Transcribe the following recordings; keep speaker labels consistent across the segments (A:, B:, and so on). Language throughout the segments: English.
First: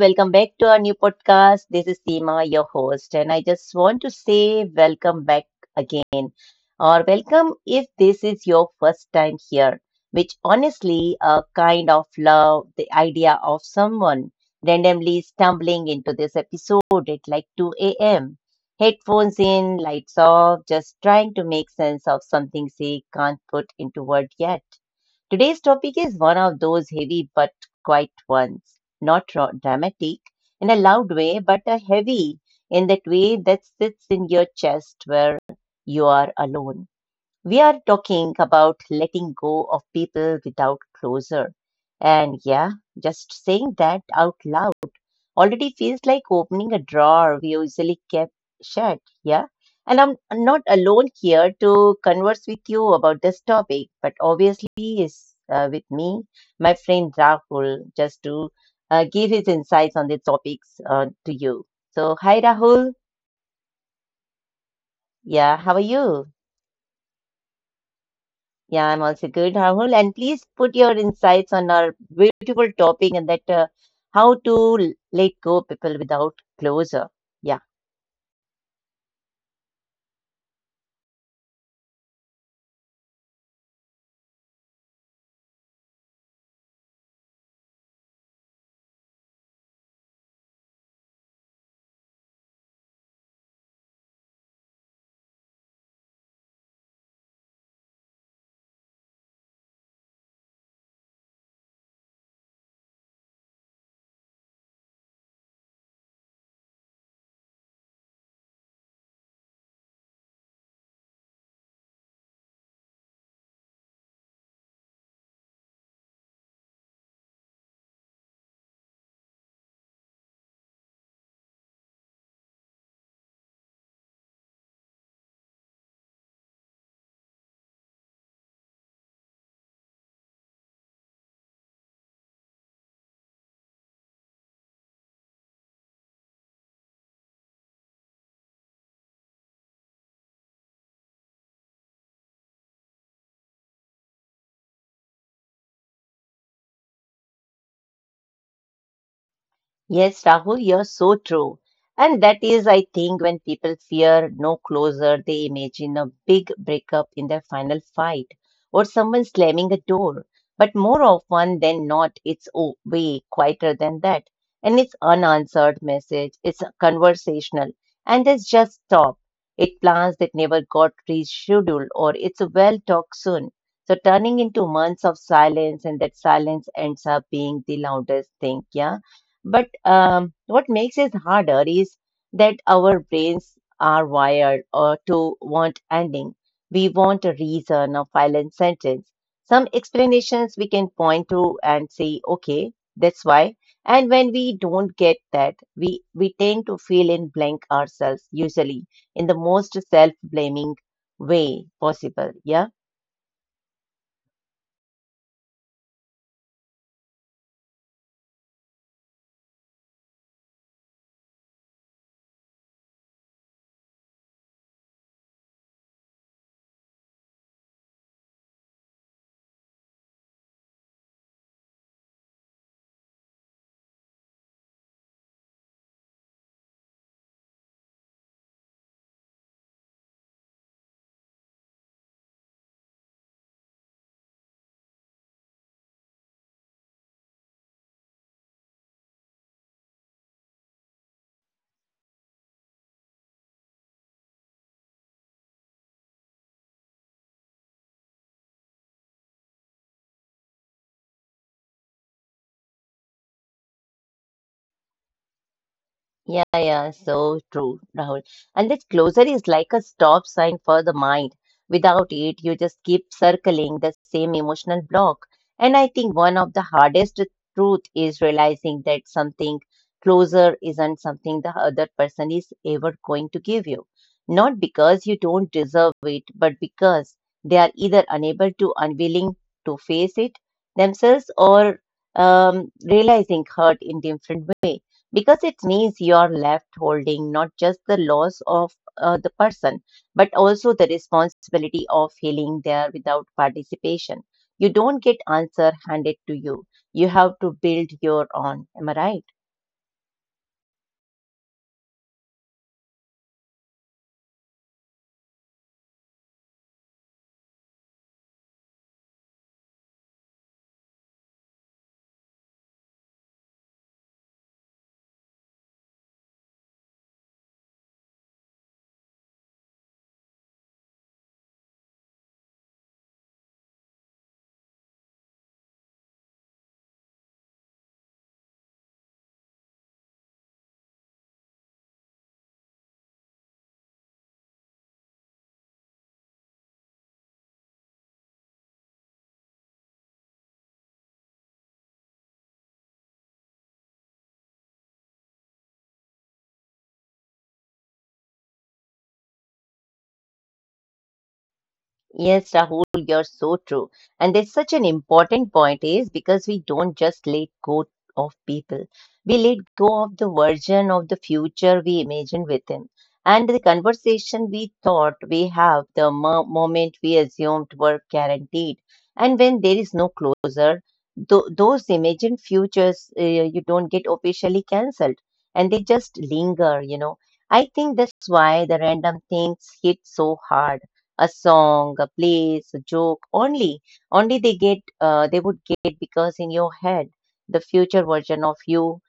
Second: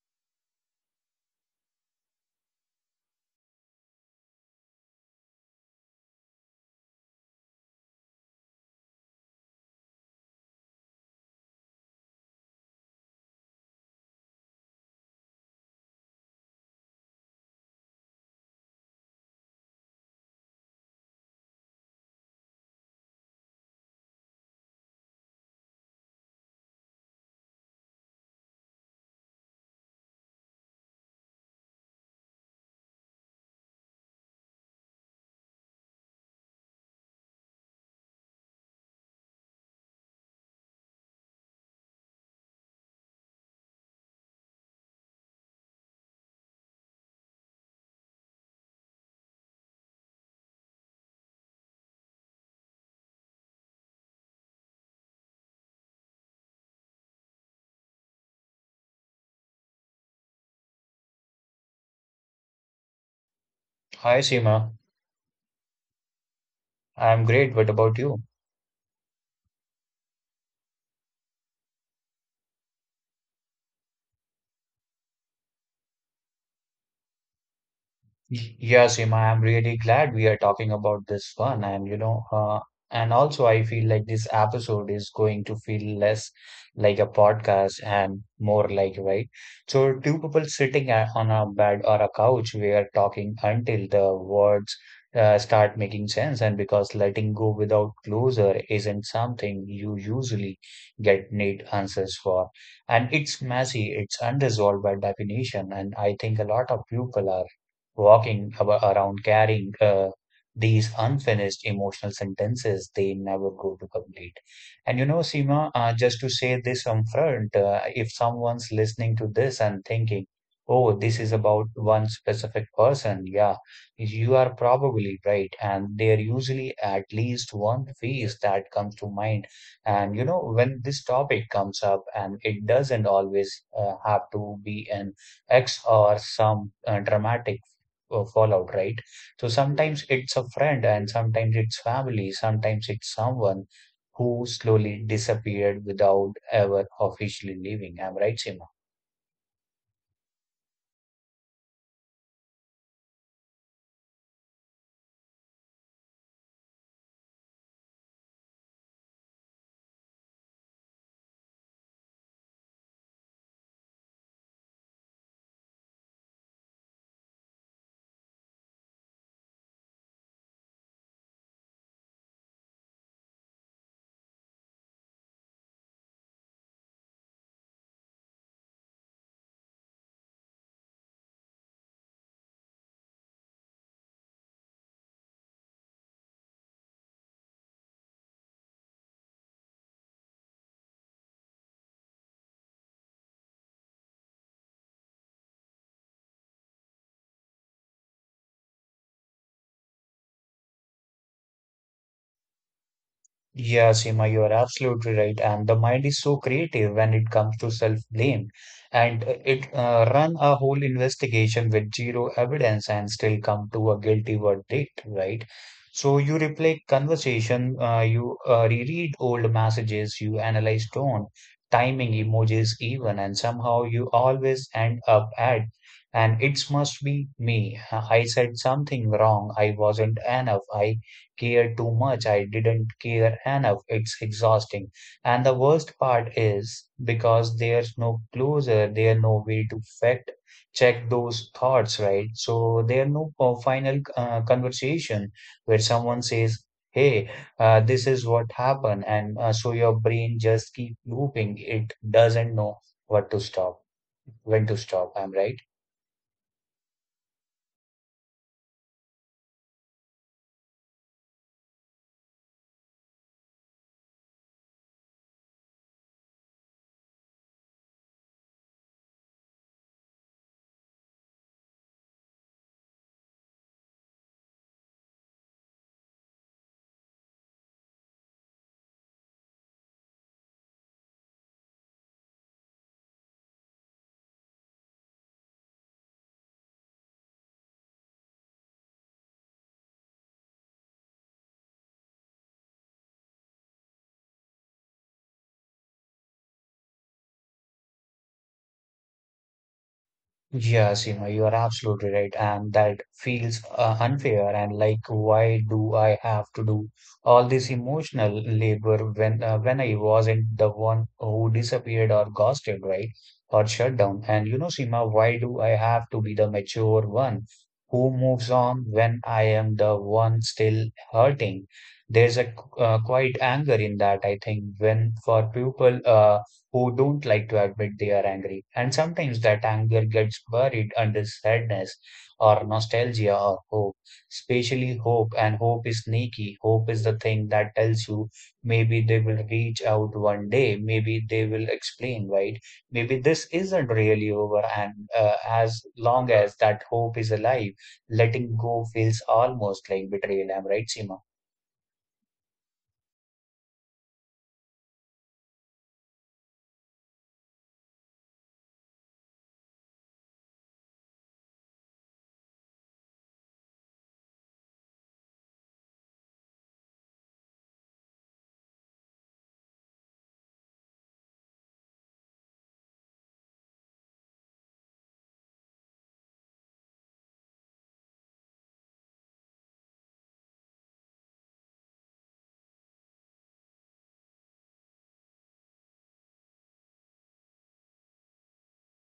A: Welcome back to our new podcast. This is Seema, your host, and I just want to say welcome back again, or welcome if this is your first time here, which honestly, a kind of love the idea of someone randomly stumbling into this episode at like 2 a.m. Headphones in, lights off, just trying to make sense of something they can't put into word yet. Today's topic is one of those heavy but quiet ones, not dramatic in a loud way, but a heavy in that way that sits in your chest where you are alone. We are talking about letting go of people without closure. And yeah, just saying that out loud already feels like opening a drawer we usually kept shut. Yeah. And I'm not alone here to converse with you about this topic, but obviously is with me my friend Rahul just to give his insights on the topics to you. So, hi Rahul.
B: Hi, Seema.
A: Yeah, how are you?
B: I'm great. What about you?
A: Yeah, I'm also good, Rahul. And please put your insights on our beautiful topic and that how to let go people without closure. Yeah?
B: Yeah, Seema, I'm really glad we are talking about this one. And also I feel like this episode is going to feel less like a podcast and more like, right? So, two people sitting on a bed or a couch, we are talking until the words start making sense. And because letting go without closure isn't something you usually get neat answers for. And it's messy, it's unresolved by definition. And I think a lot of people are walking around carrying these unfinished emotional sentences they never go to complete. And Seema, just to say this up front, if someone's listening to this and thinking, oh, this is about one specific person, yeah, you are probably right. And there usually at least one face that comes to mind. And when this topic comes up, and it doesn't always have to be an X or some dramatic fallout, right? So sometimes it's a friend, and sometimes it's family, sometimes it's someone who slowly disappeared without ever officially leaving. I'm right, Simon?
A: Yes, Rahul, you're so true. And that is, I think, when people fear no closer, they imagine a big breakup in their final fight or someone slamming a door. But more often than not, it's way quieter than that. And it's unanswered message, it's conversational, and it's just stop. It plans that never got rescheduled or it's a well talk soon. So turning into months of silence, and that silence ends up being the loudest thing, yeah? But what makes it harder is that our brains are wired or to want ending. We want a reason, a violent sentence, some explanations we can point to and say, okay, that's why. And when we don't get that, we tend to feel in blank ourselves, usually in the most self blaming way possible. Yeah.
B: Yeah, Seema, you are absolutely right. And the mind is so creative when it comes to self-blame, and it run a whole investigation with zero evidence and still come to a guilty verdict, right? So you replay conversation, you reread old messages, you analyze tone, timing, emojis, even, and somehow you always end up at, and it must be me. I said something wrong. I wasn't enough. I care too much. I didn't care enough. It's exhausting. And the worst part is because there's no closure, there's no way to fact check those thoughts, right? So there's no final conversation where someone says, hey, this is what happened. And so your brain just keep looping. It doesn't know what to stop, when to stop. I'm right.
A: Yeah, yeah, so true, Rahul. And that closure is like a stop sign for the mind. Without it, you just keep circling the same emotional block. And I think one of the hardest truth is realizing that something closer isn't something the other person is ever going to give you. Not because you don't deserve it, but because they are either unable to, unwilling to face it themselves or realizing hurt in different way because it means you are left holding not just the loss of the person, but also the responsibility of healing there without participation. You don't get answer handed to you. You have to build your own. Am I right?
B: Yeah, Seema, you are absolutely right, and that feels unfair. And like, why do I have to do all this emotional labor when I wasn't the one who disappeared or ghosted, right? Or shut down. And Seema, why do I have to be the mature one who moves on when I am the one still hurting? There's a quite anger in that, I think, when for people who don't like to admit they are angry. And sometimes that anger gets buried under sadness or nostalgia or hope, especially hope. And hope is sneaky. Hope is the thing that tells you maybe they will reach out one day, maybe they will explain, right? Maybe this isn't really over. And as long as that hope is alive, letting go feels almost like betrayal. Am I right, Seema?
A: Yes, Rahul, you're so true. And there's such an important point is because we don't just let go of people. We let go of the version of the future we imagine with them. And the conversation we thought we have, the moment we assumed were guaranteed. And when there is no closer, those imagined futures you don't get officially cancelled and they just linger, you know. I think that's why the random things hit so hard a song, a place, a joke. Only they get, they would get because in your head, the future version of you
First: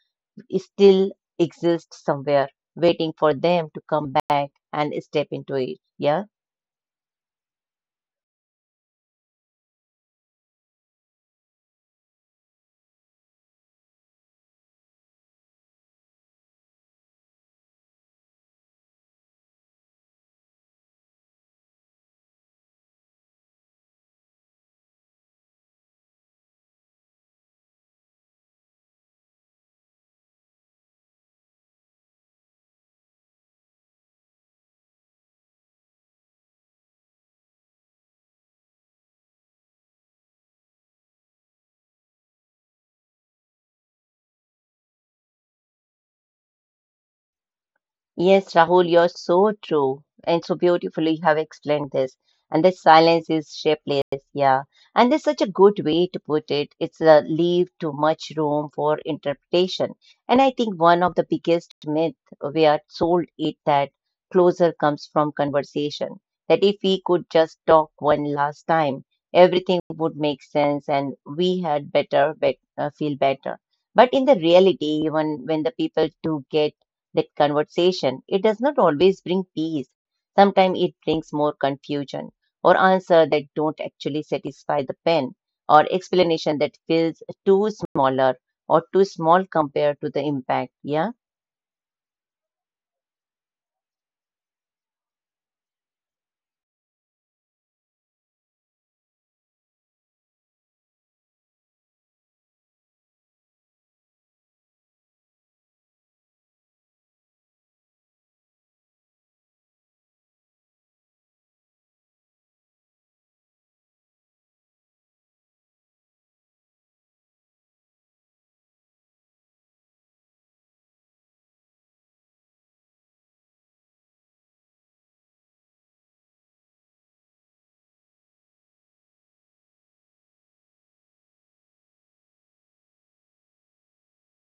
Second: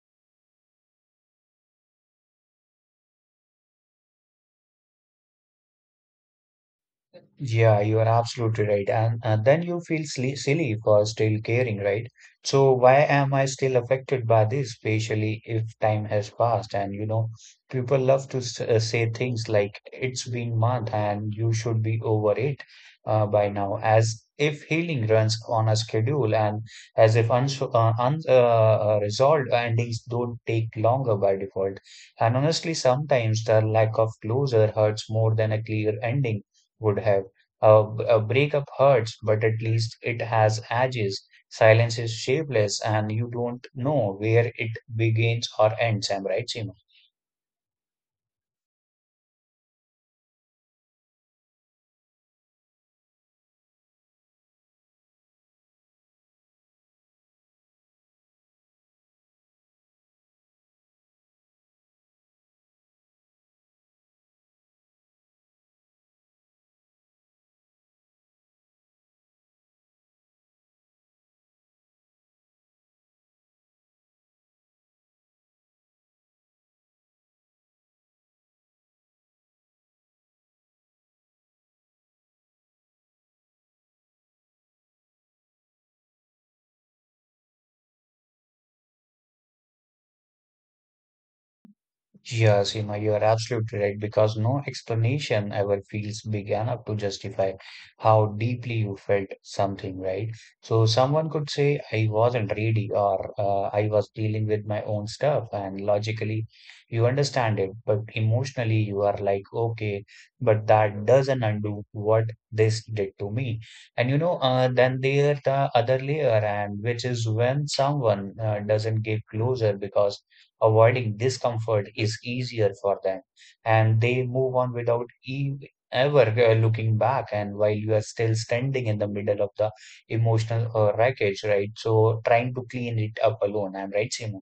A: is still exists somewhere, waiting for them to come back and step into it. Yeah.
B: Yeah, you are absolutely right. And then you feel silly, silly for still caring, right? So why am I still affected by this, especially if time has passed? And people love to say things like it's been month and you should be over it by now, as if healing runs on a schedule and as if unso un resolved endings don't take longer by default. And honestly, sometimes the lack of closure hurts more than a clear ending would have. A, a breakup hurts, but at least it has edges. Silence is shapeless, and you don't know where it begins or ends. I'm right, Seema.
A: Yes, Rahul, you're so true and so beautifully you have explained this. And this silence is shapeless, yeah. And there's such a good way to put it. It's a leave too much room for interpretation. And I think one of the biggest myth we are sold it that closure comes from conversation. That if we could just talk one last time, everything would make sense and we had better, bet feel better. But in the reality, even when the people do get that conversation. It does not always bring peace. Sometimes it brings more confusion or answer that don't actually satisfy the pen or explanation that feels too smaller or too small compared to the impact. Yeah.
B: Yeah, Seema, you are absolutely right because no explanation ever feels big enough to justify how deeply you felt something, right? So someone could say, I wasn't ready or I was dealing with my own stuff, and logically you understand it, but emotionally you are like, okay, but that doesn't undo what this did to me. And then there's the other layer, and which is when someone doesn't get closer because avoiding discomfort is easier for them, and they move on without e ever looking back. And while you are still standing in the middle of the emotional wreckage, right? So trying to clean it up alone. I'm right, Simon.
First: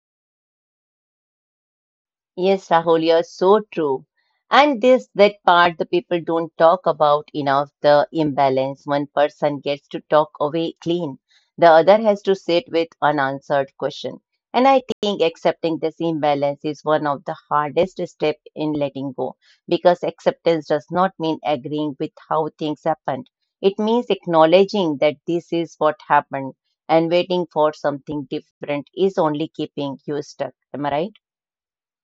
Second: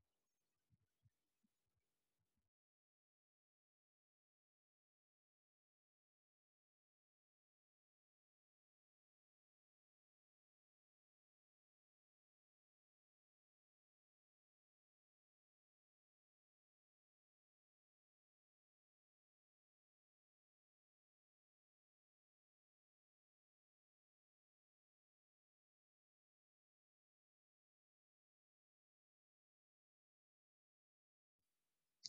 A: Yes, Rahul, you're so true. And this that part the people don't talk about enough, the imbalance. One person gets to talk away clean. The other has to sit with unanswered question. And I think accepting this imbalance is one of the hardest step in letting go because acceptance does not mean agreeing with how things happened. It means acknowledging that this is what happened and waiting for something different is only keeping you stuck. Am I right?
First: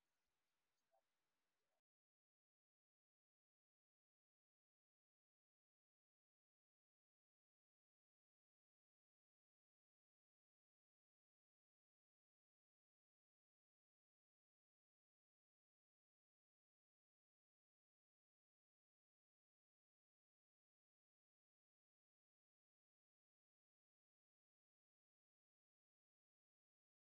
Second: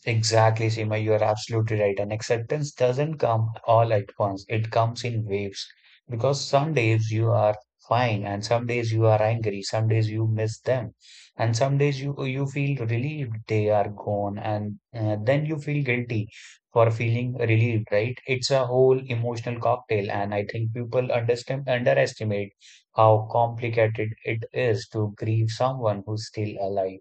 B: Exactly, Seema, you are absolutely right. And acceptance doesn't come all at once, it comes in waves. Because some days you are fine, and some days you are angry, some days you miss them, and some days you feel relieved they are gone, and then you feel guilty for feeling relieved, right? It's a whole emotional cocktail, and I think people understand underestimate how complicated it is to grieve someone who's still alive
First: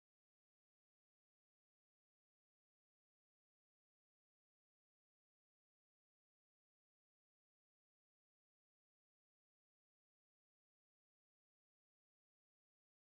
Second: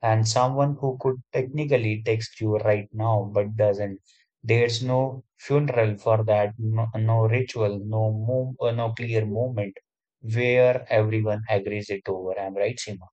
B: and someone who could technically text you right now but doesn't. There's no funeral for that, no ritual, no clear moment where everyone agrees it over. I'm right, Seema?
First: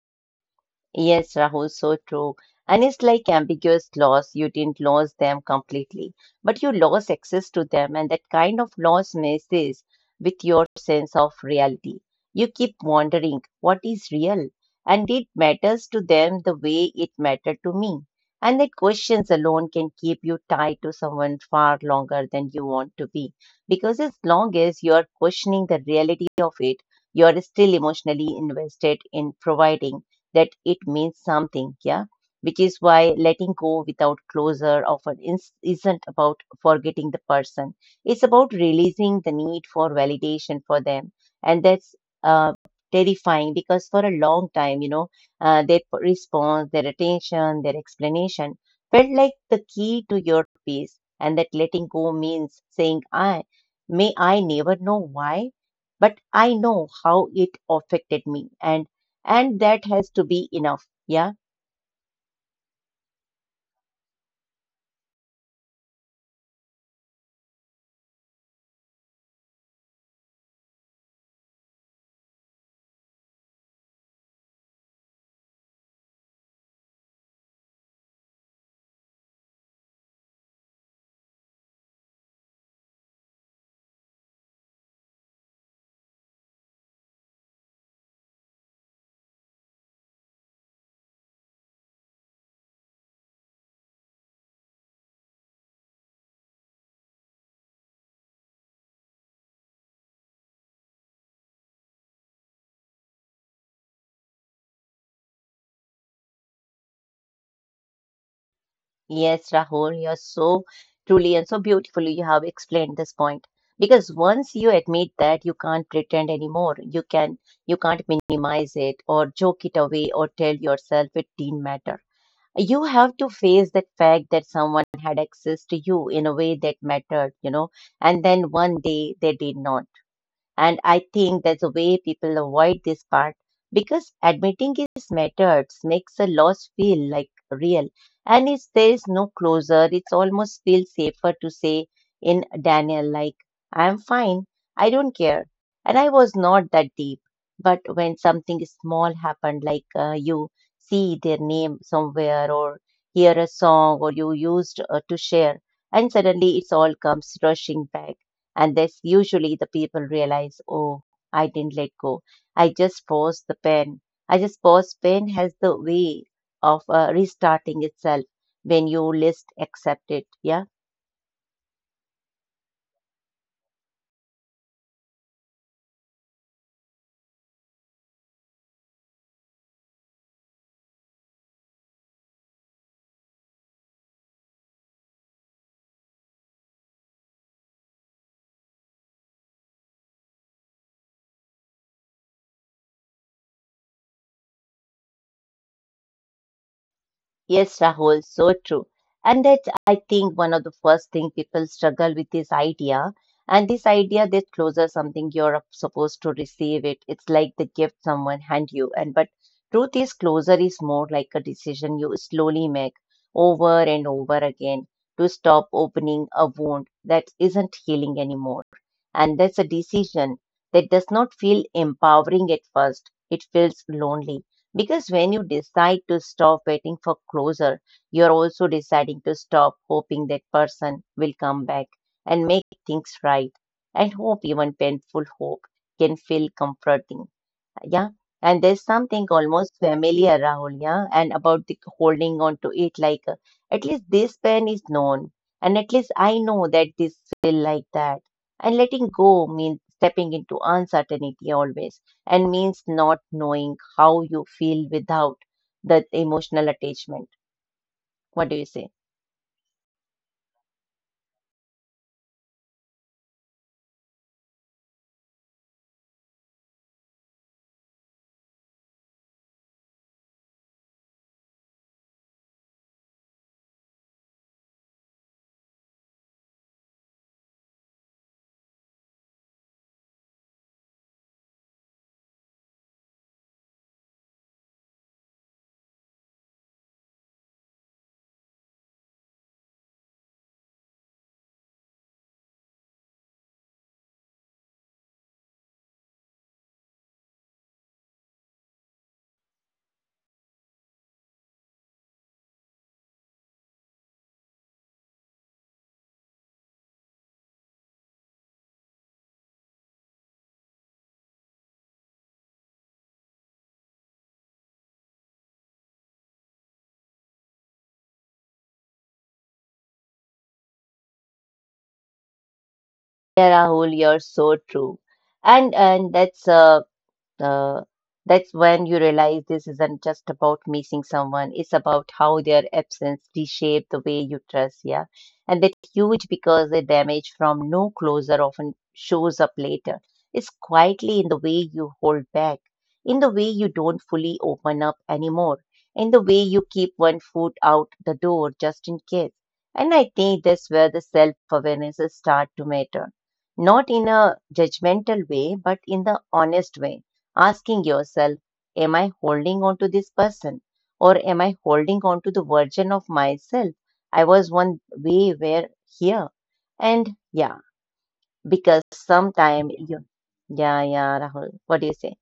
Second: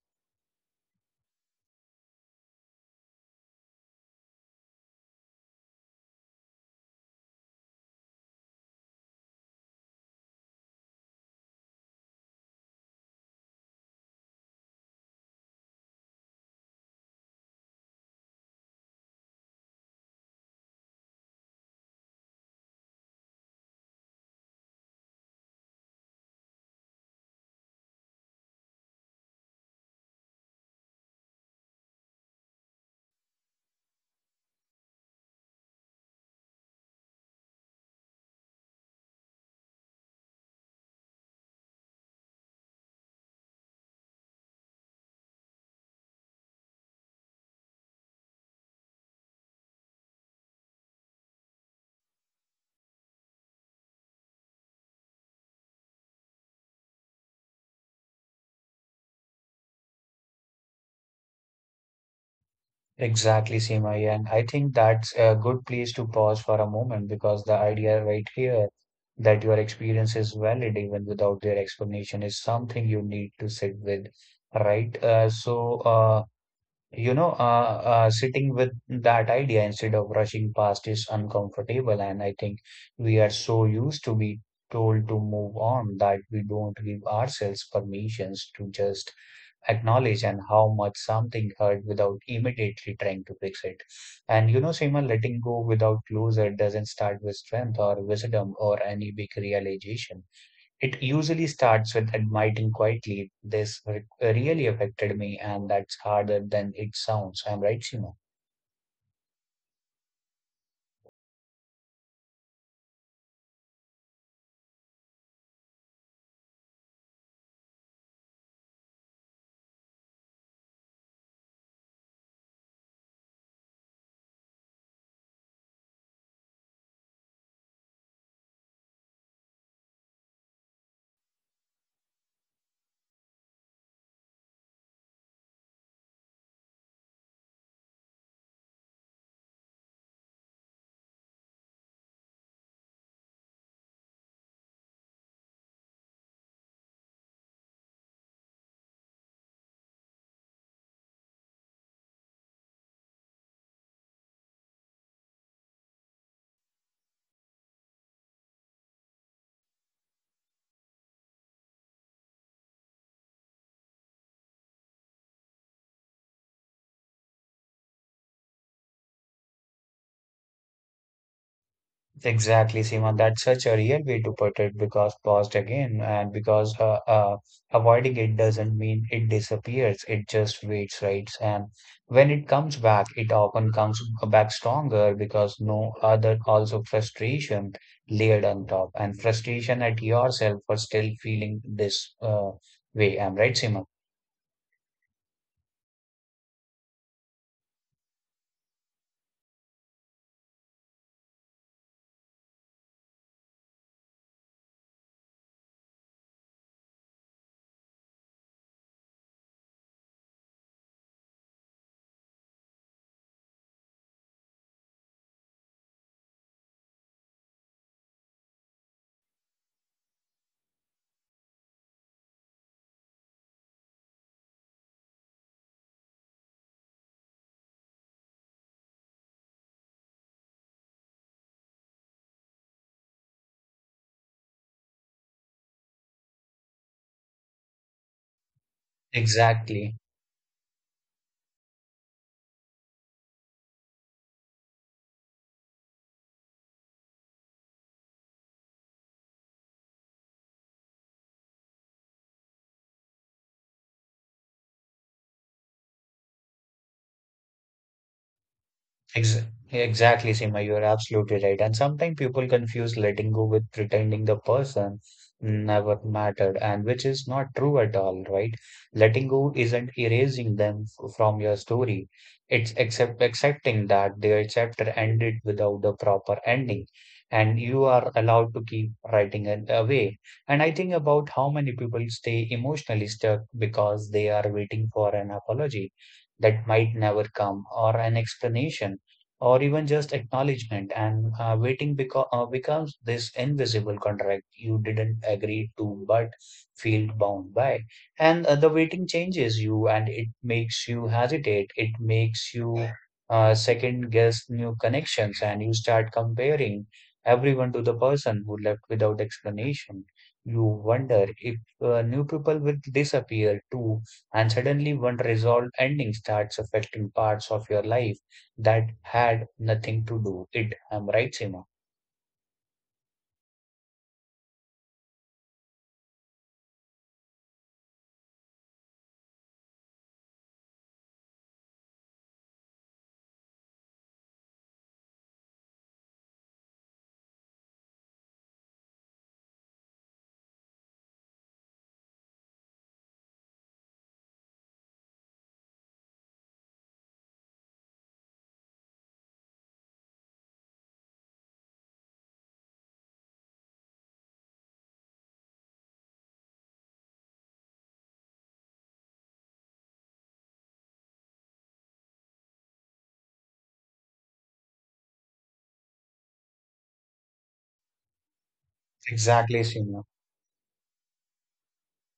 A: Yes, Rahul, so true. And it's like ambiguous loss. You didn't lose them completely, but you lost access to them, and that kind of loss messes with your sense of reality. You keep wondering what is real, and it matters to them the way it mattered to me. And that questions alone can keep you tied to someone far longer than you want to be, because as long as you are questioning the reality of it, you are still emotionally invested in providing that it means something, yeah? Which is why letting go without closure often isn't about forgetting the person. It's about releasing the need for validation for them. And that's uh, terrifying because for a long time, you know, their response, their attention, their explanation felt like the key to your peace. And that letting go means saying, I may I never know why, but I know how it affected me. And that has to be enough. Yeah.
B: Exactly, Seema. Yeah, and I think that's a good place to pause for a moment because the idea right here that your experience is valid even without their explanation is something you need to sit with, right? So, sitting with that idea instead of rushing past is uncomfortable, and I think we are so used to be told to move on that we don't give ourselves permissions to just acknowledge and how much something hurt without immediately trying to fix it. And Seema, letting go without closure doesn't start with strength or wisdom or any big realization. It usually starts with admitting quietly, this really affected me, and that's harder than it sounds. I'm right, Seema.
A: Yes, Rahul, you're so truly and so beautifully you have explained this point. Because once you admit that you can't pretend anymore, you can't minimize it or joke it away or tell yourself it didn't matter. You have to face that fact that someone had access to you in a way that mattered, you know, and then one day they did not. And I think that's the way people avoid this part because admitting his methods makes a loss feel like real. And if there is no closure, it's almost feels safer to say in Daniel, like, I'm fine, I don't care, and I was not that deep. But when something small happened, like you see their name somewhere, or hear a song, or you used to share, and suddenly it's all comes rushing back and that's usually the people realize, oh, I didn't let go. I just paused the pain. I just paused pain has the way of restarting itself when you least accept it. Yeah.
B: Exactly, Seema. That's such a real way to put it because paused again, and because avoiding it doesn't mean it disappears, it just waits, right? And when it comes back, it often comes back stronger because no other also frustration layered on top, and frustration at yourself for still feeling this way. I'm right, Seema.
A: Yes, Rahul, so true. And that's, I think, one of the first thing people struggle with this idea. And this idea that closure something you're supposed to receive it. It's like the gift someone hand you. And but truth is, closure is more like a decision you slowly make over and over again to stop opening a wound that isn't healing anymore. And that's a decision that does not feel empowering at first. It feels lonely because when you decide to stop waiting for closure, you're also deciding to stop hoping that person will come back and make things right. And hope, even painful hope, can feel comforting. Yeah. And there's something almost
B: Exactly.
A: familiar, Rahul, yeah, and about the holding on to it. Like, at least this pain is known, and at least I know that this feel like that. And letting go means stepping into uncertainty always, and means not knowing how you feel without that emotional attachment. What do you say?
B: Ex exactly, Seema, you are absolutely right. And sometimes people confuse letting go with pretending the person never mattered, and which is not true at all, right? Letting go isn't erasing them from your story. It's accepting that their chapter ended without the proper ending, and you are allowed to keep writing it away. And I think about how many people stay emotionally stuck because they are waiting for an apology that might never come or an explanation or even just acknowledgement and waiting becomes this invisible contract you didn't agree to but feel bound by and the waiting changes you and it makes you hesitate it makes you second guess new connections and you start comparing everyone to the person who left without explanation you wonder if new people will disappear too and suddenly one resolved ending starts affecting parts of your life that had nothing to do it. I'm right, Seema.
A: Yeah, Rahul, you're so true. And Uh, that's when you realize this isn't just about missing someone, it's about how their absence reshaped the way you trust, yeah. And that's huge because the damage from no closure often shows up later. It's quietly in the way you hold back, in the way you don't fully open up anymore, in the way you keep one foot out the door just in case. And I think that's where the self awareness start to matter. Not in a judgmental way, but in the honest way asking yourself, am I holding on to this person? Or am I holding on to the version of myself? I was one way where here. And yeah, because
B: Exactly,
A: sometime you
B: Seema.
A: yeah, yeah, Rahul. What do you say?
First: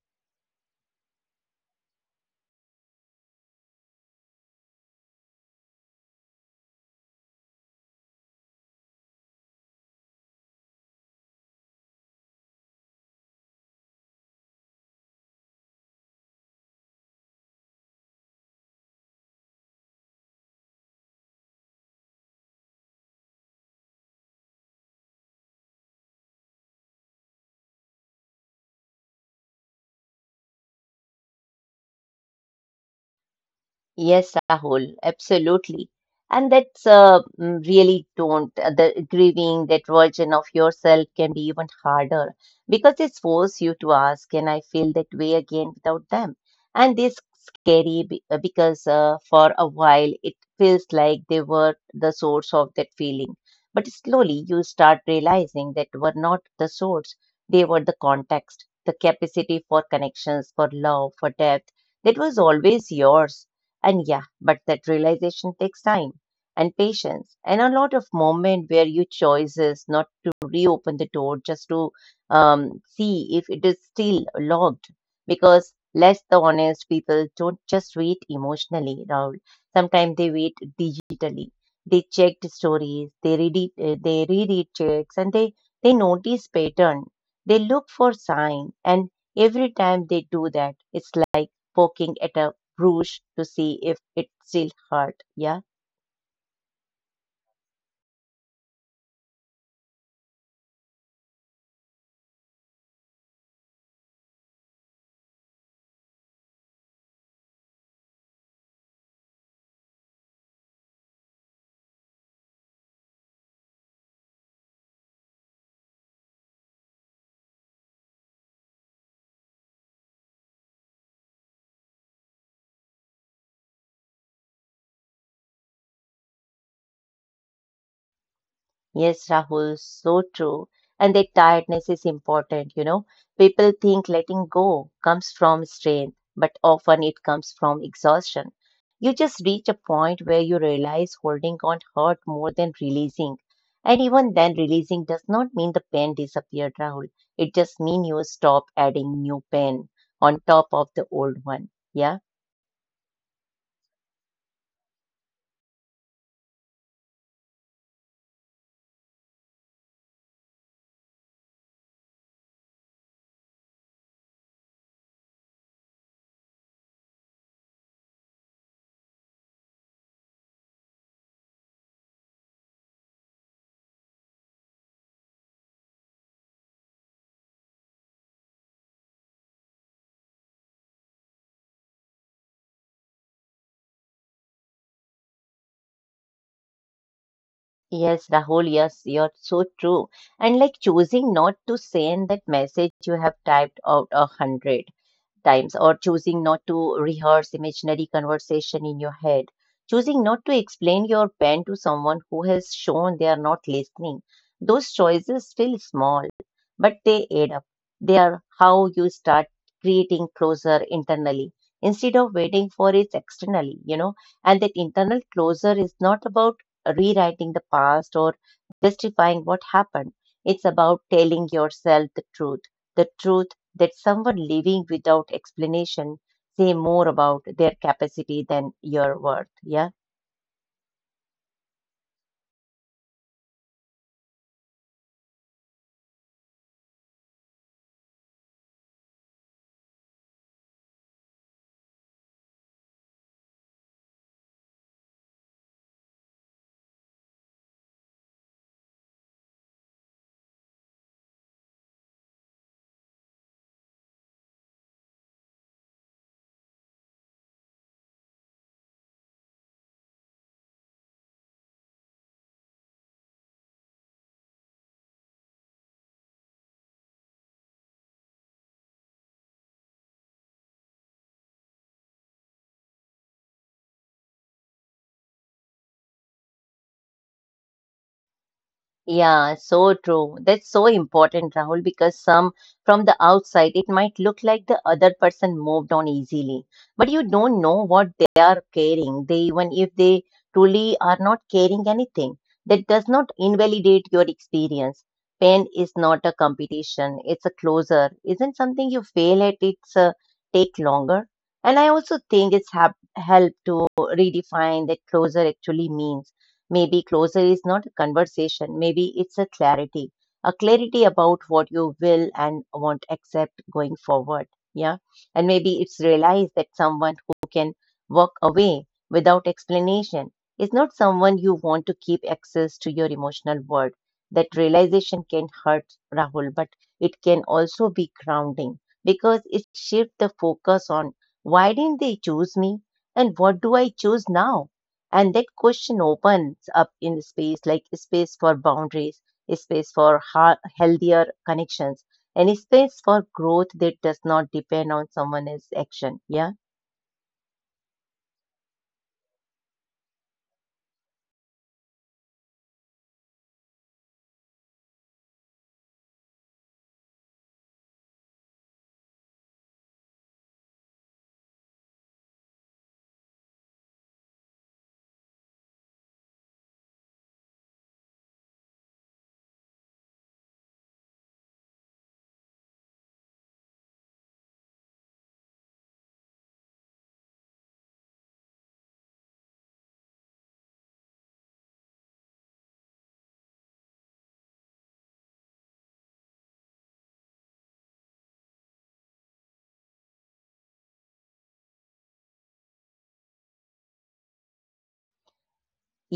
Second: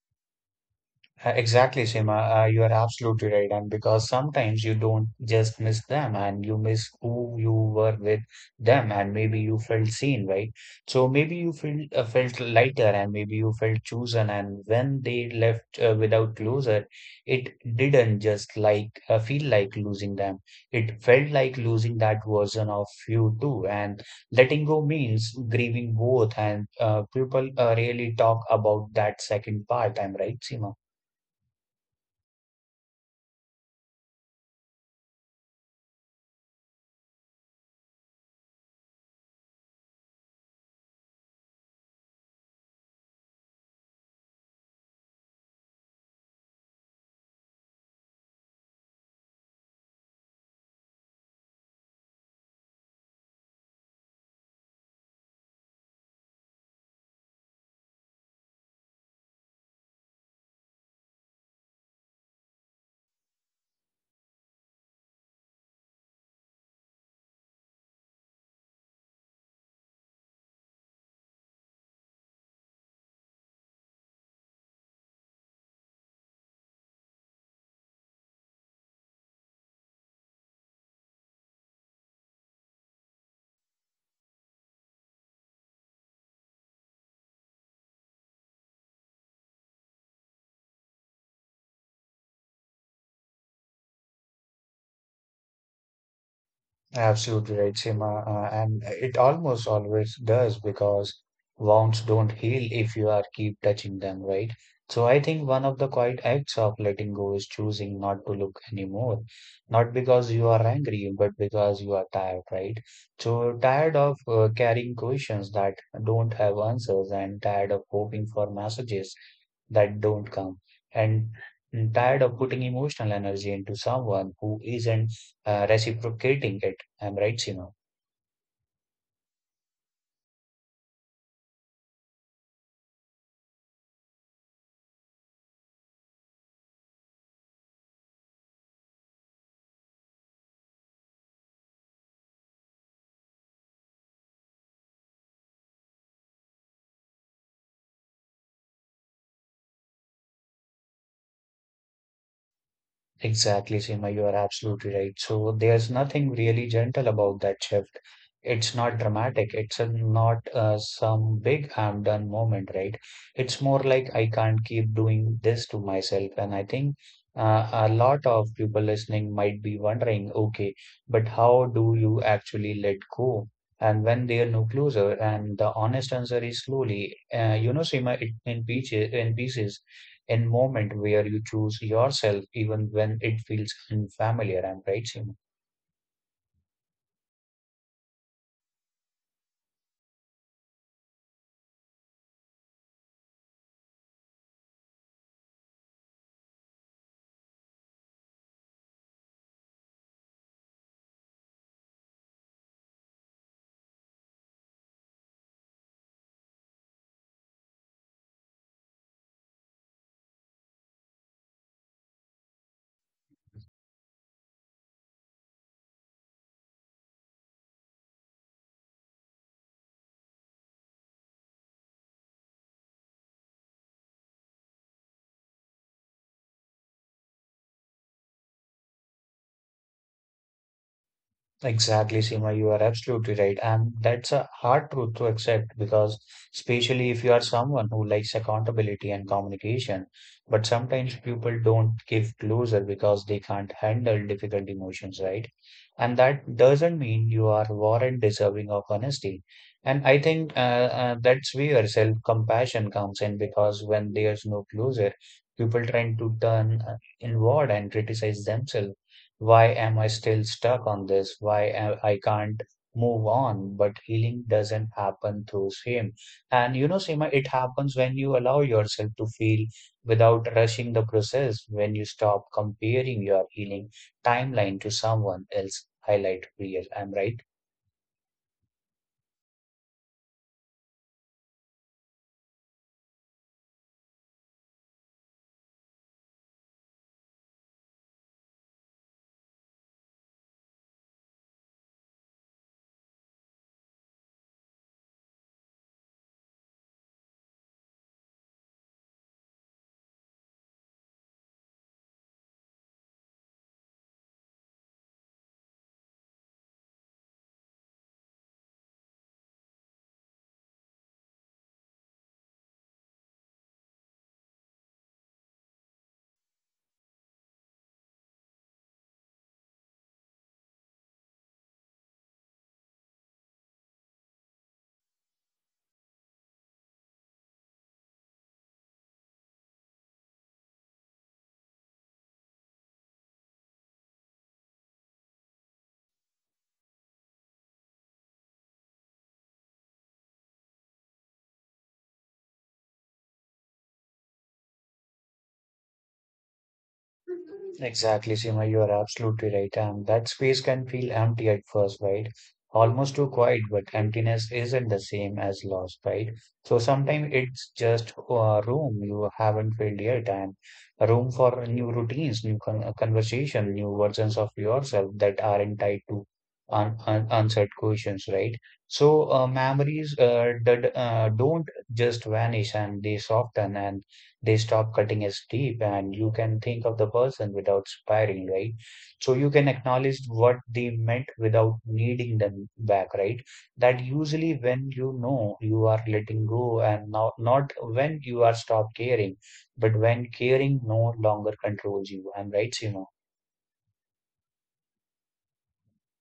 B: You are absolutely right. And because sometimes you don't just miss them and you miss who you were with them, and maybe you felt seen, right? So maybe you felt lighter and maybe you felt chosen. And when they left without closure, it didn't just like feel like losing them. It felt like losing that version of you too. And letting go means grieving both. And people really talk about that second part. I'm right, Seema.
A: Yes, Rahul, absolutely. And that's mm, really don't, the grieving that version of yourself can be even harder because it forces you to ask, can I feel that way again without them? And this because for a while it feels like they were the source of that feeling. But slowly you start realizing that were not the source, they were the context, the capacity for connections, for love, for depth. That was always yours and yeah, but that realization takes time and patience and a lot of moment where you choices not to reopen the door just to see if it is still locked because less the honest people don't just wait emotionally Raul. Sometimes they wait digitally. They check the stories, they read it. They reread checks and they notice pattern, they look for sign, and every time they do that it's like poking at a Bruges to see if it still hurt. Yeah.
B: Absolutely right, Seema. And it almost always does because wounds don't heal if you are keep touching them, right? So I think one of the quiet acts of letting go is choosing not to look anymore. Not because you are angry, but because you are tired, right? So tired of carrying questions that don't have answers and tired of hoping for messages that don't come and I'm tired of putting emotional energy into someone who isn't reciprocating it. I'm right, Sima.
A: Yes, Rahul, so true. And that tiredness is important, you know. People think letting go comes from strength, but often it comes from exhaustion. You just reach a point where you realize holding on hurt more than releasing. And even then, releasing does not mean the pain disappeared, Rahul. It just means you stop adding new pain on top of the old one. Yeah.
B: Exactly, Seema, you are absolutely right. So there's nothing really gentle about that shift. It's not dramatic. It's not some big I'm done moment, right? It's more like I can't keep doing this to myself. And I think a lot of people listening might be wondering, okay, but how do you actually let go? And when they are no closer, and the honest answer is slowly, Seema, it in pieces, in pieces. In moment where you choose yourself even when it feels unfamiliar. I'm right, Seema?
A: Yes, Rahul, yes, you're so true. And like choosing not to send that message you have typed out a hundred times, or choosing not to rehearse imaginary conversation in your head, choosing not to explain your pain to someone who has shown they are not listening. Those choices feel small, but they add up. They are how you start creating closure internally instead of waiting for it externally, you know. And that internal closure is not about rewriting the past or justifying what happened. It's about telling yourself the truth, the truth that someone leaving without explanation say more about their capacity than your worth. Yeah.
B: Exactly, Seema, you are absolutely right. And that's a hard truth to accept because, especially if you are someone who likes accountability and communication, but sometimes people don't give closer because they can't handle difficult emotions, right? And that doesn't mean you are warrant deserving of honesty. And I think that's where self-compassion comes in because when there's no closure, people tend to turn inward and criticize themselves why am I still stuck on this? Why am- I can't move on? But healing doesn't happen through shame. And you know, Seema, it happens when you allow yourself to feel without rushing the process, when you stop comparing your healing timeline to someone else highlight real. I'm right.
A: Yeah, so true. That's so important, Rahul, because some from the outside it might look like the other person moved on easily, but you don't know what they are carrying. They even if they truly are not carrying anything, that does not invalidate your experience. Pain is not a competition, it's a closer. Isn't something you fail at, it's a take longer. And I also think it's hap helped to redefine that closer actually means. Maybe closure is not a conversation, maybe it's a clarity about what you will and won't accept going forward. Yeah. And maybe it's realized that someone who can walk away without explanation is not someone you want to keep access to your emotional world. That realization can hurt Rahul, but it can also be grounding because it shifts the focus on why didn't they choose me, and what do I choose now? And that question opens up in space, like space for boundaries, space for healthier connections, and space for growth that does not depend on someone else's action. Yeah.
B: Exactly, Seema, you are absolutely right. And that space can feel empty at first, right? Almost too quiet, but emptiness isn't the same as loss, right? So sometimes it's just a room you haven't filled yet, and a room for new routines, new con conversation, new versions of yourself that aren't tied to un answered questions, right? So memories that, don't just vanish, and they soften and they stop cutting as deep, and you can think of the person without spiraling, right? So you can acknowledge what they meant without needing them back, right? That usually when you know you are letting go and not when you are stopped caring, but when caring no longer controls you. I'm right, Seema?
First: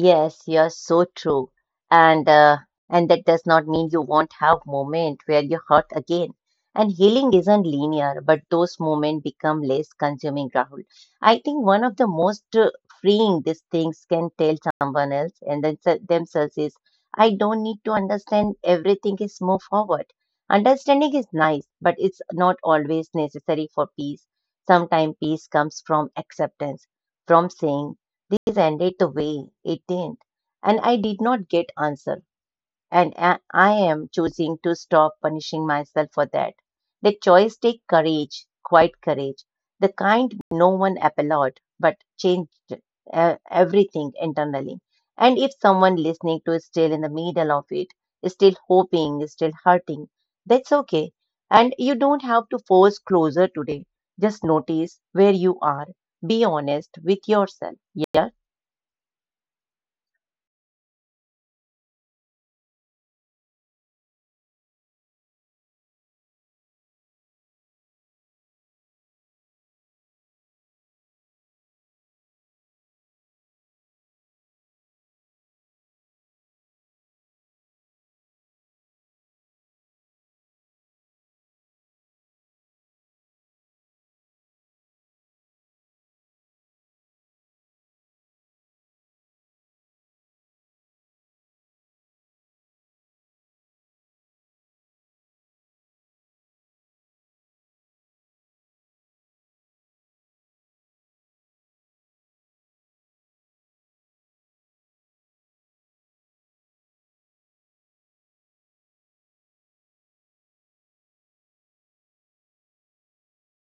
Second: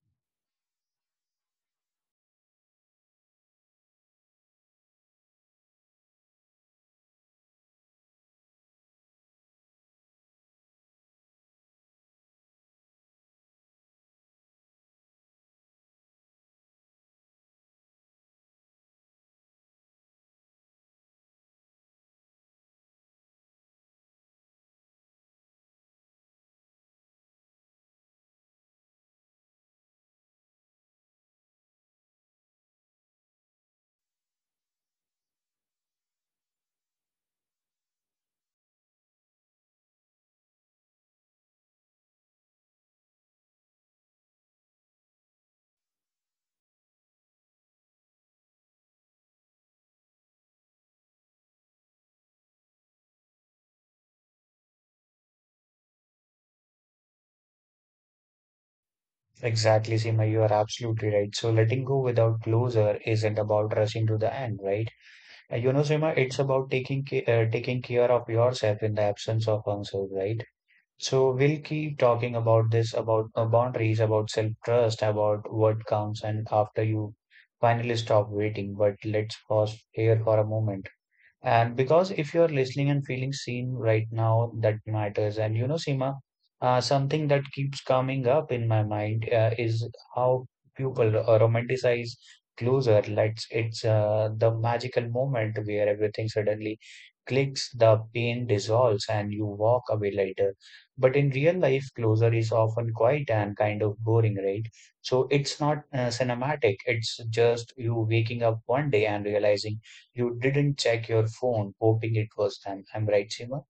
A: Yes, you're so true. And uh, and that does not mean you won't have moment where you hurt again. And healing isn't linear, but those moments become less consuming, Rahul. I think one of the most freeing these things can tell someone else and then themselves is, I don't need to understand everything is move forward. Understanding is nice, but it's not always necessary for peace. Sometimes peace comes from acceptance, from saying this ended the way it did, and I did not get answer. And I am choosing to stop punishing myself for that. The choice take courage, quite courage, the kind no one applaud, but changed everything internally. And if someone listening to is still in the middle of it, is still hoping, is still hurting, that's okay. And you don't have to force closer today. Just notice where you are. Be honest with yourself. Yeah.
B: Exactly, Seema, you are absolutely right. So letting go without closure isn't about rushing to the end, right? You know, Seema, it's about taking care of yourself in the absence of answers, right? So we'll keep talking about this, about boundaries, about self-trust, about what counts, and after you finally stop waiting. But let's pause here for a moment. And because if you're listening and feeling seen right now, that matters. And you know, Seema, something that keeps coming up in my mind is how people romanticize closer. Let's it's the magical moment where everything suddenly clicks, the pain dissolves, and you walk away later. But in real life, closer is often quiet and kind of boring, right? So it's not cinematic. It's just you waking up one day and realizing you didn't check your phone hoping it was time. I'm right, Seema?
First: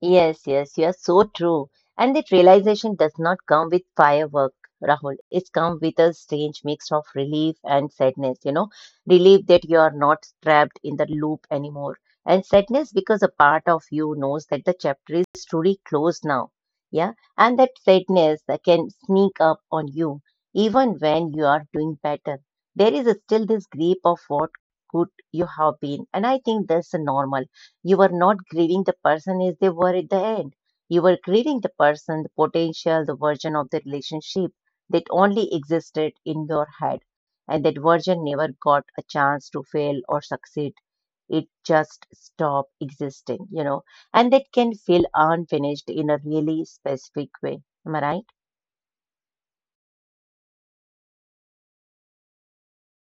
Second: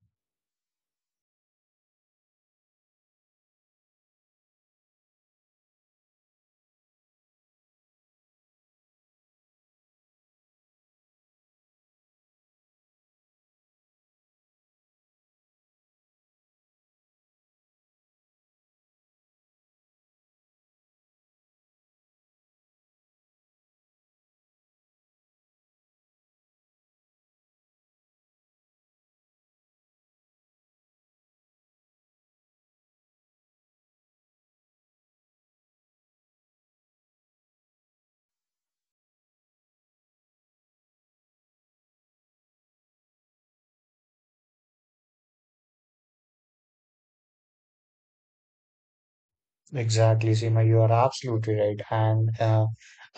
A: Yes, yes, you are so true. And that realization does not come with firework, Rahul. It's come with a strange mix of relief and sadness, you know, relief that you are not trapped in the loop anymore, and sadness because a part of you knows that the chapter is truly closed now. Yeah, and that sadness that can sneak up on you even when you are doing better. There is still this grip of what could you have been, and I think that's normal you were not grieving the person as they were at the end. You were grieving the person, the potential, the version of the relationship that only existed in your head. And that version never got a chance to fail or succeed. It just stopped existing, you know. And that can feel unfinished in a really specific way. Am I right?
B: Exactly, Seema, you are absolutely right. And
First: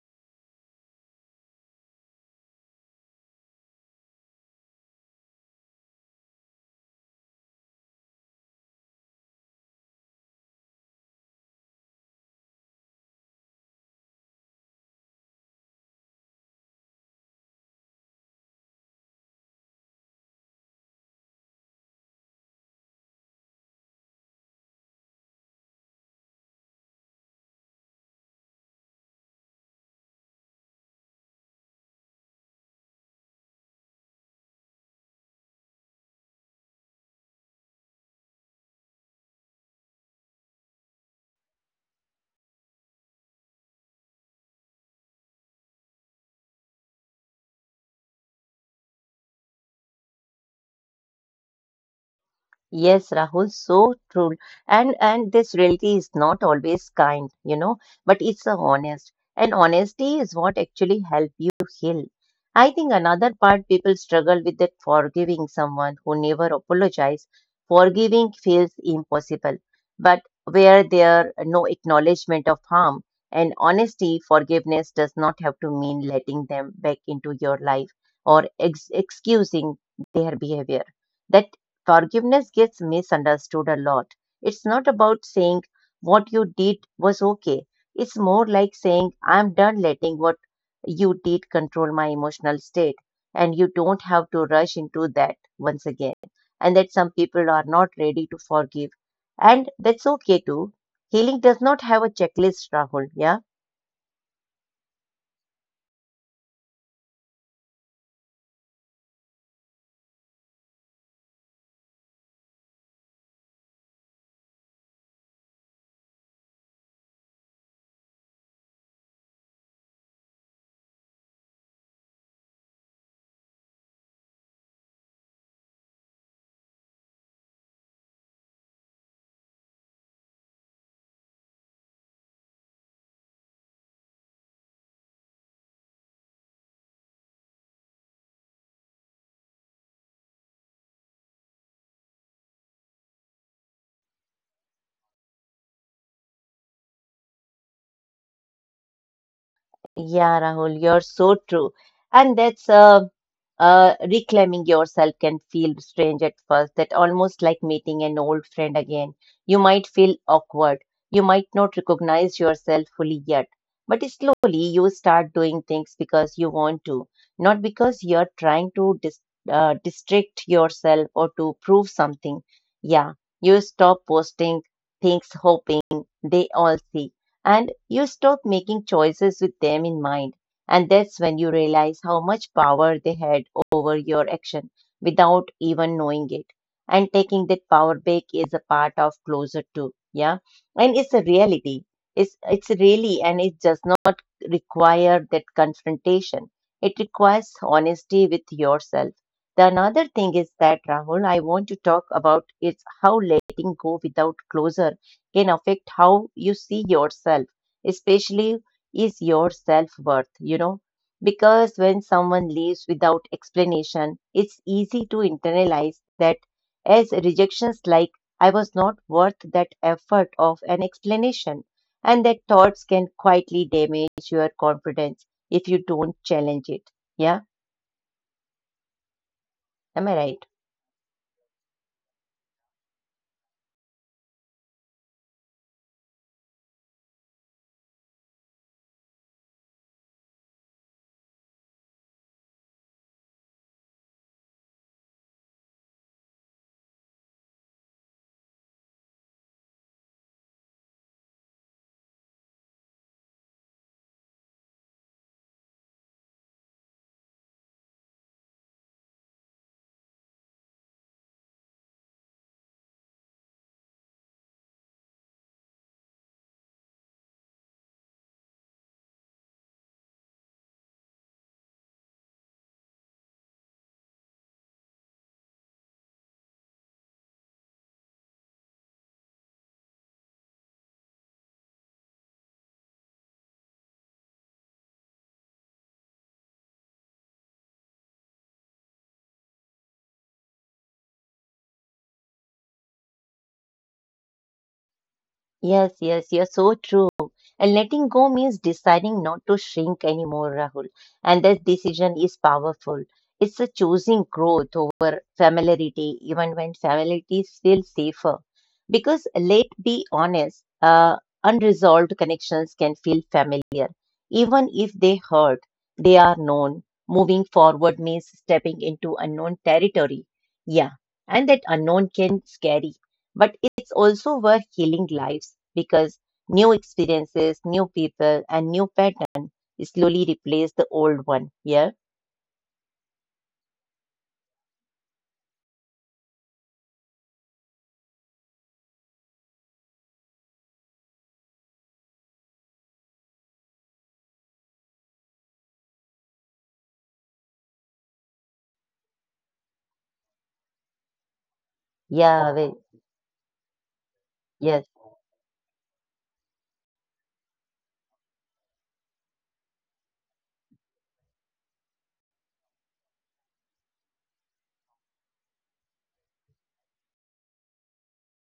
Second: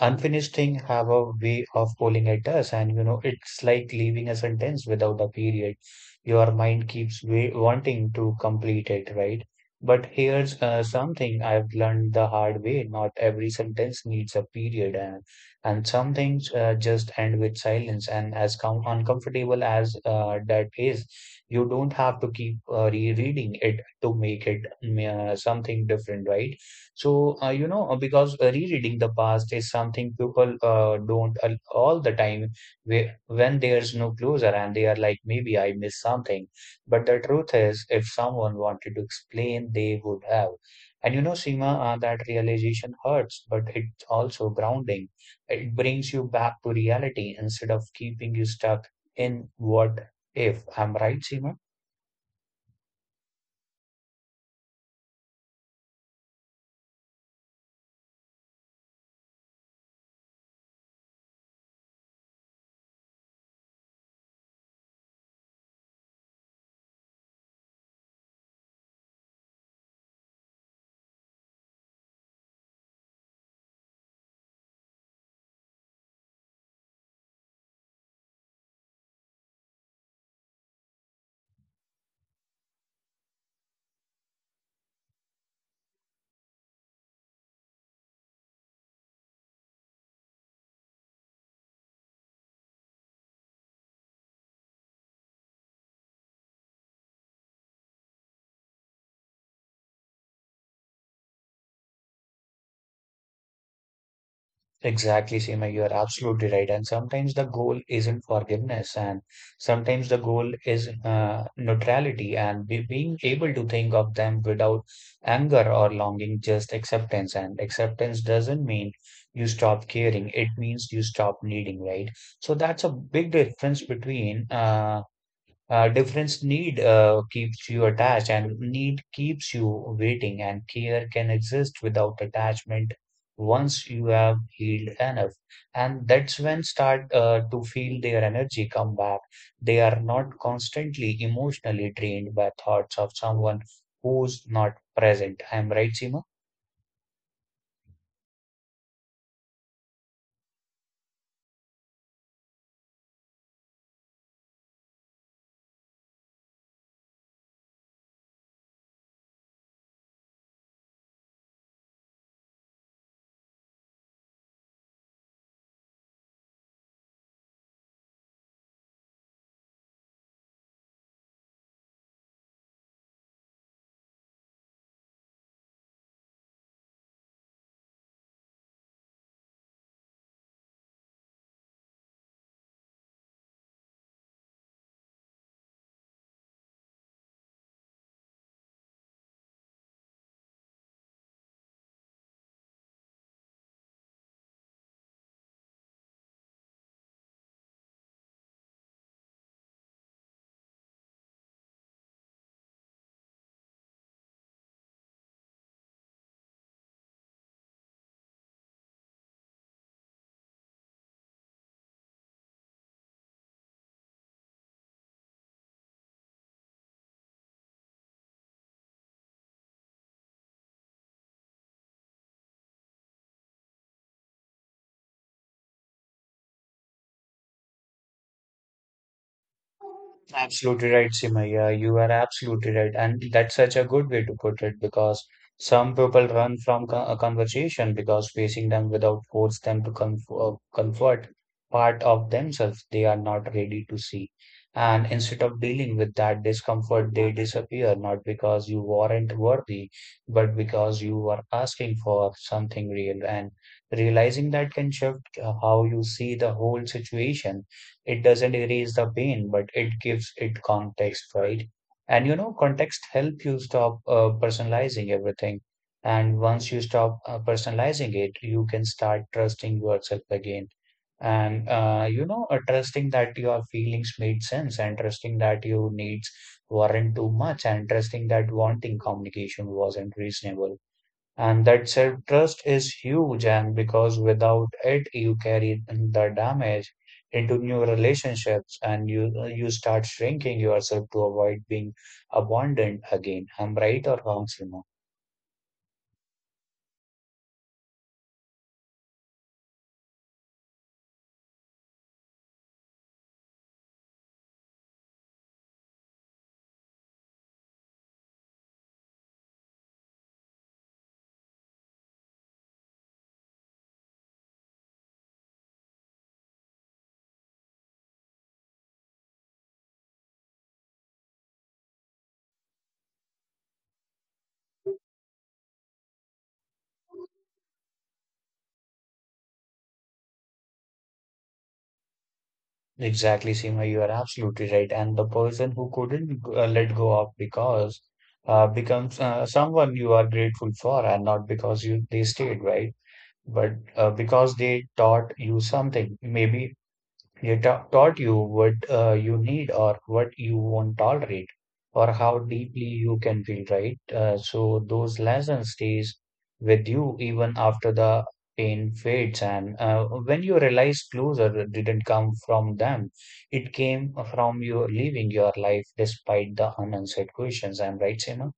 B: unfinished things have a way of pulling at us, and you know, it's like leaving a sentence without a period. Your mind keeps wanting to complete it, right? But here's something I've learned the hard way. Not every sentence needs a period, and some things just end with silence. And as com uncomfortable as that is, you don't have to keep rereading it to make it something different, right? So, you know, because rereading the past is something people don't al- all the time where, when there's no closure, and they are like, maybe I missed something. But the truth is, if someone wanted to explain, they would have. And you know, Seema, that realization hurts, but it's also grounding. It brings you back to reality instead of keeping you stuck in what if. I'm right, Seema?
A: Yes, Rahul, so true. And this reality is not always kind, you know, but it's a honest. And honesty is what actually help you heal. I think another part people struggle with that forgiving someone who never apologize. Forgiving feels impossible. But where there are no acknowledgement of harm and honesty, forgiveness does not have to mean letting them back into your life or excusing their behavior That. Forgiveness gets misunderstood a lot. It's not about saying what you did was okay. It's more like saying, I'm done letting what you did control my emotional state. And you don't have to rush into that once again. And that some people are not ready to forgive. And that's okay too. Healing does not have a checklist, Rahul. Yeah.
B: Exactly, Seema, you are absolutely right. And sometimes the goal isn't forgiveness, and sometimes the goal is neutrality and be being able to think of them without anger or longing, just acceptance. And acceptance doesn't mean you stop caring, it means you stop needing, right? So that's a big difference between difference. Need keeps you attached, and need keeps you waiting, and care can exist without attachment once you have healed enough, and that's when start to feel their energy come back. They are not constantly emotionally drained by thoughts of someone who's not present. I'm right, Seema?
A: Yeah, Rahul, you're so true. And that's Reclaiming yourself can feel strange at first, that almost like meeting an old friend again. You might feel awkward. You might not recognize yourself fully yet. But slowly you start doing things because you want to, not because you're trying to distract yourself or to prove something. Yeah, you stop posting things hoping they all see and you stop making choices with them in mind. And that's when you realize how much power they had over your action without even knowing it. And taking that power back is a part of closer to, yeah. And it's a reality. It's really and it does not require that confrontation. It requires honesty with yourself. The another thing is that Rahul, I want to talk about is how letting go without closure can affect how you see yourself, especially is your self worth, you know. Because when someone leaves without explanation, it's easy to internalize that as rejections like, I was not worth that effort of an explanation, and that thoughts can quietly damage your confidence if you don't challenge it. Yeah, am I right?
B: Absolutely right, Sima. Yeah, you are absolutely right. And that's such a good way to put it because some people run from a conversation because facing them without force them to comfort part of themselves they are not ready to see. And instead of dealing with that discomfort, they disappear, not because you weren't worthy, but because you were asking for something real. And realizing that can shift how you see the whole situation. It doesn't erase the pain, but it gives it context, right? And you know, context help you stop personalizing everything. And once you stop personalizing it, you can start trusting yourself again. And you know, trusting that your feelings made sense, and trusting that your needs weren't too much, and trusting that wanting communication wasn't reasonable, and that self-trust is huge, and because without it you carry the damage into new relationships, and you start shrinking yourself to avoid being abandoned again. I'm right or wrong, Seema?
A: Yes, yes, you're so true. And letting go means deciding not to shrink anymore, Rahul. And that decision is powerful. It's a choosing growth over familiarity, even when familiarity feels safer. Because let's be honest. Unresolved connections can feel familiar. Even if they hurt, they are known. Moving forward means stepping into unknown territory. Yeah. And that unknown can scare, but it's also worth healing lives because new experiences, new people, and new pattern slowly replace the old one. Yeah,
B: Exactly, Seema, you are absolutely right. And the person who couldn't let go of because becomes someone you are grateful for, and not because you they stayed, right? But because they taught you something. Maybe You ta taught you what you need or what you won't tolerate or how
A: yeah, wait.
B: deeply you can feel, right? So
A: Yes.
B: those lessons stays with you even after the pain fades. And when you realize closure didn't come from them, it came from you living your life despite the unanswered questions. I'm right, Seema?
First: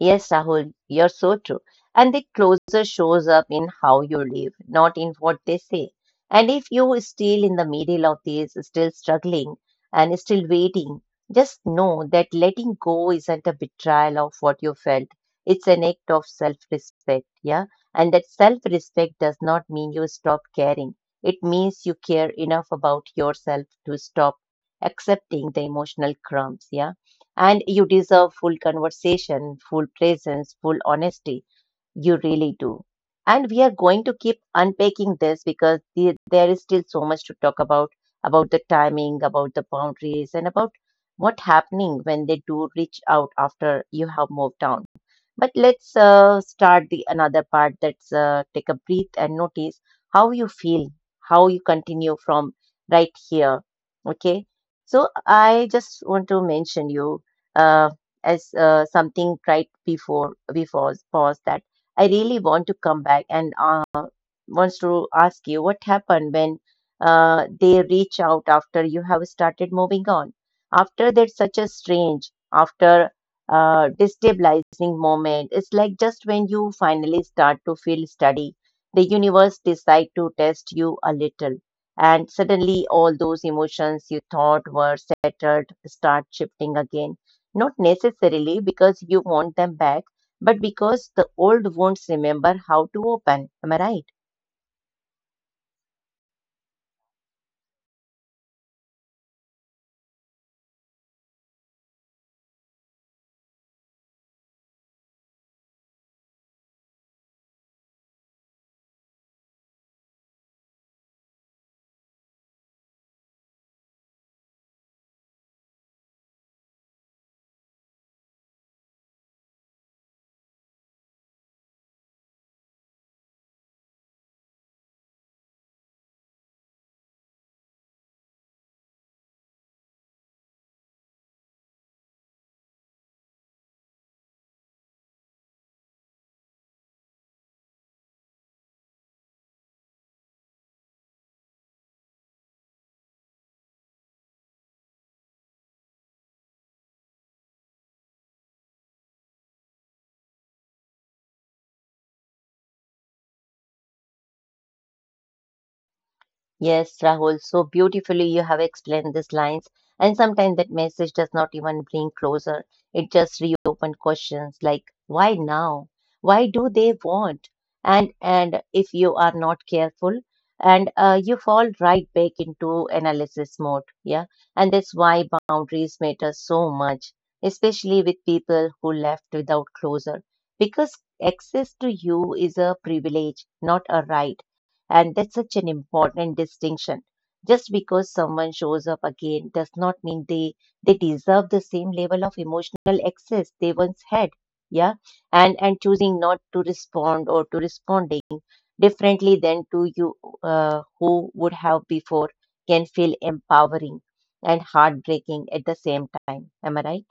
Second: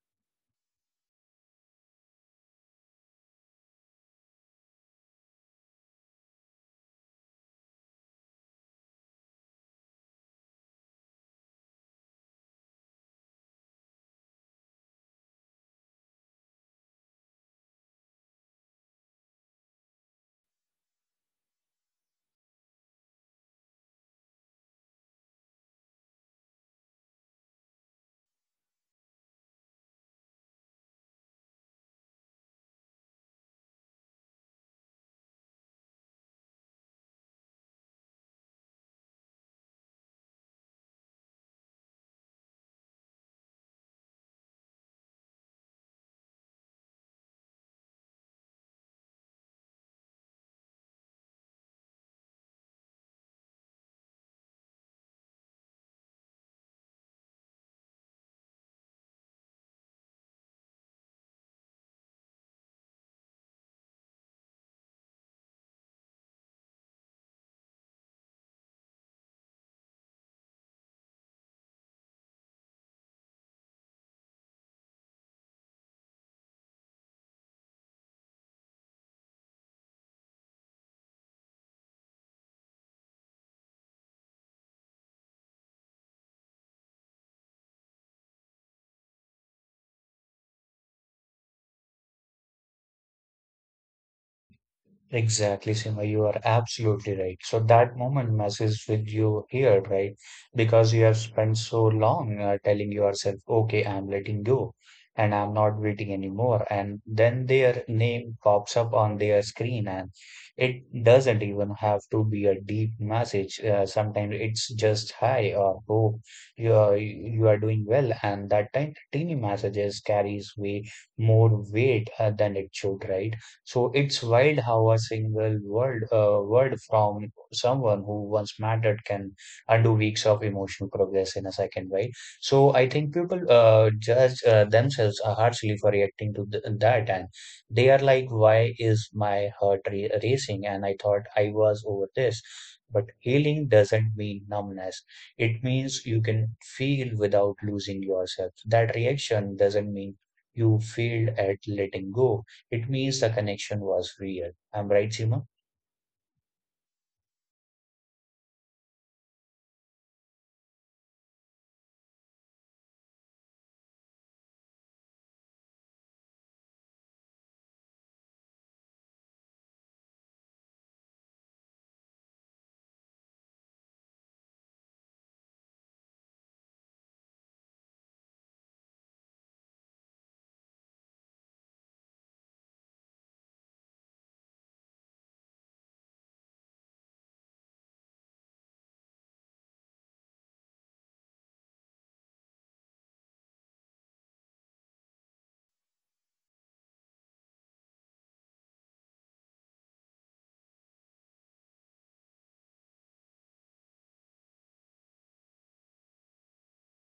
A: Yes, Rahul, you're so true. And the closer shows up in how you live, not in what they say. And if you are still in the middle of this, still struggling and still waiting, just know that letting go isn't a betrayal of what you felt. It's an act of self respect, yeah? And that self respect does not mean you stop caring. It means you care enough about yourself to stop accepting the emotional crumbs, yeah? And you deserve full conversation, full presence, full honesty. You really do. And we are going to keep unpacking this because the, there is still so much to talk about the timing, about the boundaries, and about what happening when they do reach out after you have moved on. But let's start the another part. Let's take a breath and notice how you feel, how you continue from right here. Okay. So I just want to mention you uh, as something right before pause that I really want to come back and wants to ask you what happened when they reach out after you have started moving on. After that, such a strange, after destabilizing moment, it's like just when you finally start to feel steady, the universe decide to test you a little, and suddenly all those emotions you thought were settled start shifting again. Not necessarily because you want them back, but because the old wounds remember how to open. Am I right?
B: Exactly, Sima. You are absolutely right. So that moment messes with you here, right? Because you have spent so long telling yourself, okay, I'm letting go and I'm not waiting anymore. And then their name pops up on their screen, and it doesn't even have to be a deep message. Sometimes it's just hi or hope you are doing well. And that tiny, teeny messages carries way more weight than it should, right? So it's wild how a single word, word from someone who once mattered can undo weeks of emotional progress in a second, right? So I think people judge themselves harshly for reacting to th that, and they are like, "Why is my heart racing?" And I thought I was over this. But healing doesn't mean numbness. It means you can feel without losing yourself. That reaction doesn't mean you failed at letting go, it means the connection was real. I'm right, Seema?
A: Yes, Rahul, so beautifully you have explained these lines. And sometimes that message does not even bring closer. It just reopens questions like, why now? Why do they want? And if you are not careful, and you fall right back into analysis mode. Yeah. And that's why boundaries matter so much, especially with people who left without closure. Because access to you is a privilege, not a right, and that's such an important distinction. Just because someone shows up again does not mean they deserve the same level of emotional access they once had. Yeah. And choosing not to respond or to responding differently than to you who would have before can feel empowering and heartbreaking at the same time. Am I right?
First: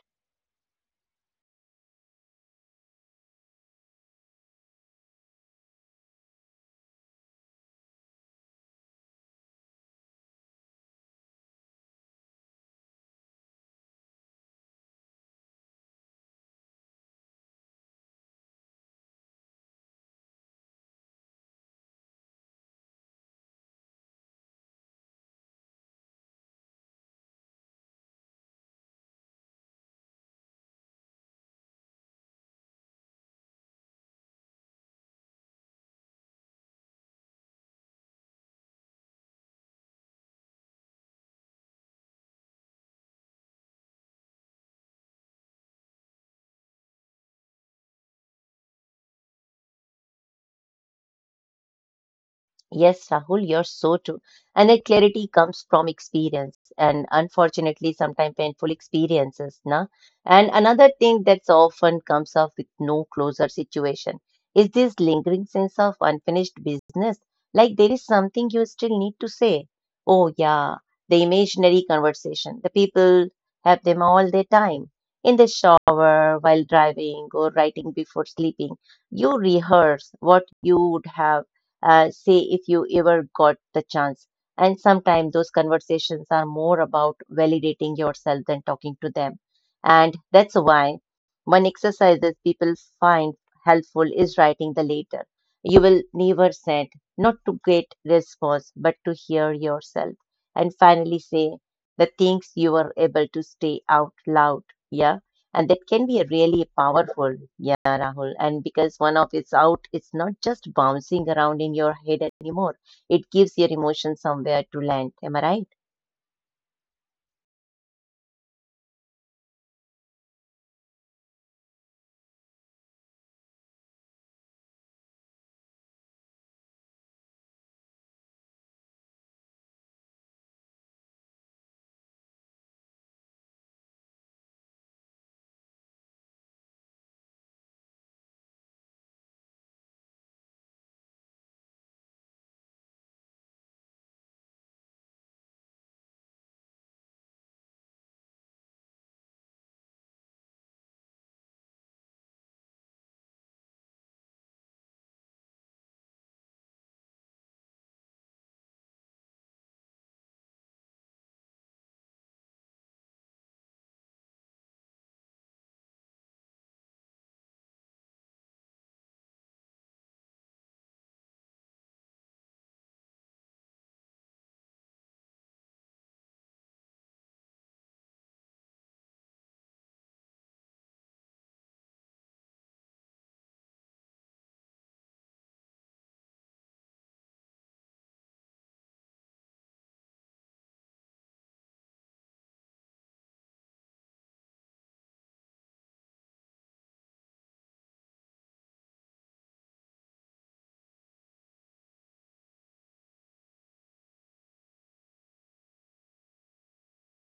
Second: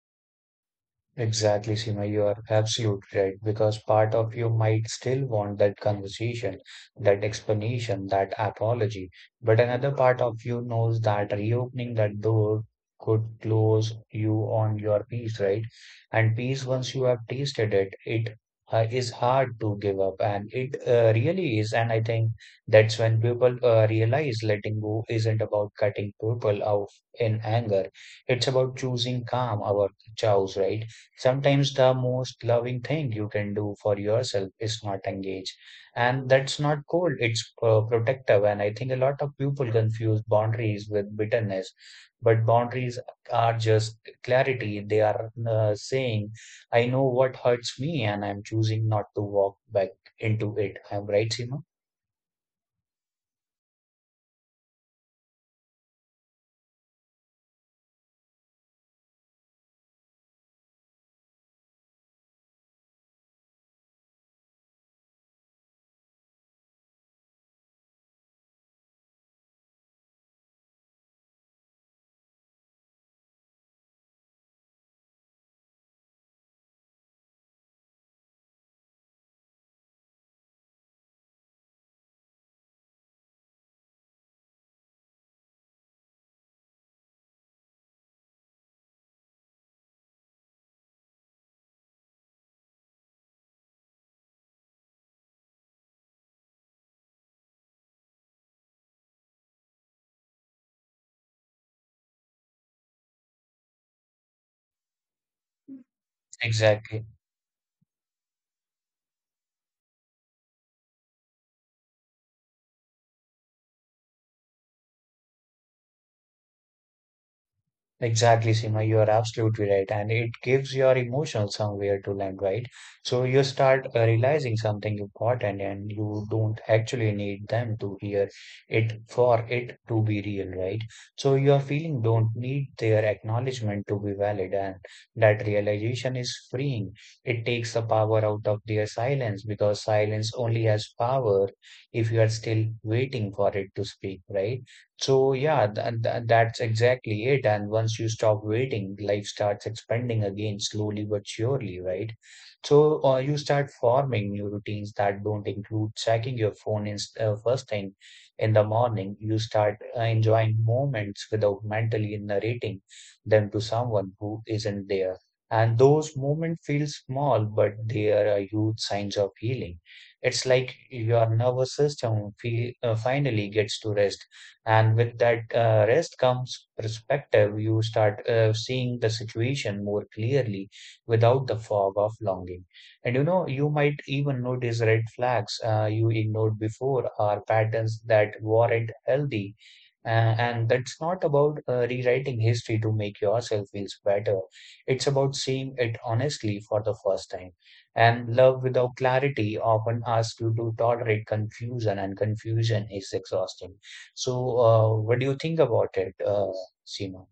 B: Exactly, Seema, you are absolutely right, because part of you might still want that conversation, that explanation, that apology, but another part of you knows that reopening that door could close you on your peace, right? And peace, once you have tasted it, it is hard to give up, and it really is. And I think that's when people realize letting go isn't about cutting people off in anger, it's about choosing calm, our chows, right? Sometimes the most loving thing you can do for yourself is not engage. And that's not cold, it's protective. And I think a lot of people confuse boundaries with bitterness, but boundaries are just clarity. They are saying, I know what hurts me, and I'm choosing not to walk back into it. I'm right, Seema?
A: Yes, Rahul, you're so true. And that clarity comes from experience and unfortunately sometimes painful experiences, na? And another thing that's often comes up with no closer situation is this lingering sense of unfinished business. Like there is something you still need to say. Oh yeah, the imaginary conversation. The people have them all their time. In the shower, while driving or writing before sleeping, you rehearse what you would have say if you ever got the chance. And sometimes those conversations are more about validating yourself than talking to them. And that's why one exercise that people find helpful is writing the letter. You will never send, not to get response, but to hear yourself. And finally say the things you were able to say out loud. Yeah, and that can be a really
B: Exactly.
A: powerful yeah, Rahul. And because one of it's out, it's not just bouncing around in your head anymore. It gives your emotion somewhere to land, am I right?
B: Exactly, Sima, you are absolutely right. And it gives your emotional somewhere to land, right? So you start realizing something important, and you don't actually need them to hear it for it to be real, right? So your feeling don't need their acknowledgement to be valid, and that realization is freeing. It takes the power out of their silence, because silence only has power if you are still waiting for it to speak, right? So yeah, th th that's exactly it. And once you stop waiting, life starts expanding again slowly but surely, right? So you start forming new routines that don't include checking your phone in, first thing in the morning. You start enjoying moments without mentally narrating them to someone who isn't there. And those moments feel small, but they are a huge signs of healing. It's like your nervous system finally gets to rest, and with that rest comes perspective. You start seeing the situation more clearly, without the fog of longing. And you know, you might even notice red flags you ignored before, or patterns that weren't healthy, uh, and that's not about rewriting history to make yourself feel better, it's about seeing it honestly for the first time. And love without clarity often asks you to tolerate confusion, and confusion is exhausting. So, what do you think about it, Seema?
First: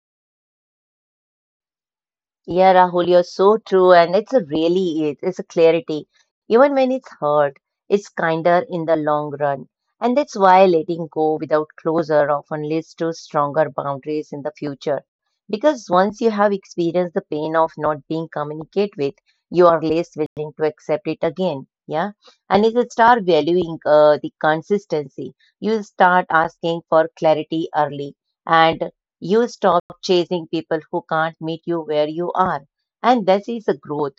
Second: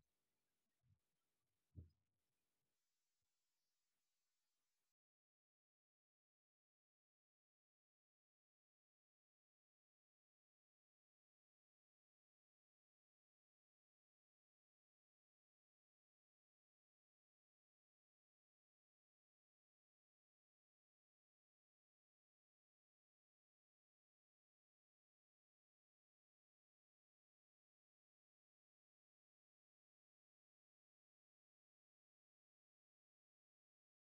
A: Yeah, Rahul, you're so true, and it's a really is. It's a clarity. Even when it's hurt, it's kinder in the long run. And that's why letting go without closure often leads to stronger boundaries in the future. Because once you have experienced the pain of not being communicated with, you are less willing to accept it again. Yeah. And if you start valuing the consistency, you start asking for clarity early. And you stop chasing people who can't meet you where you are. And that is a growth.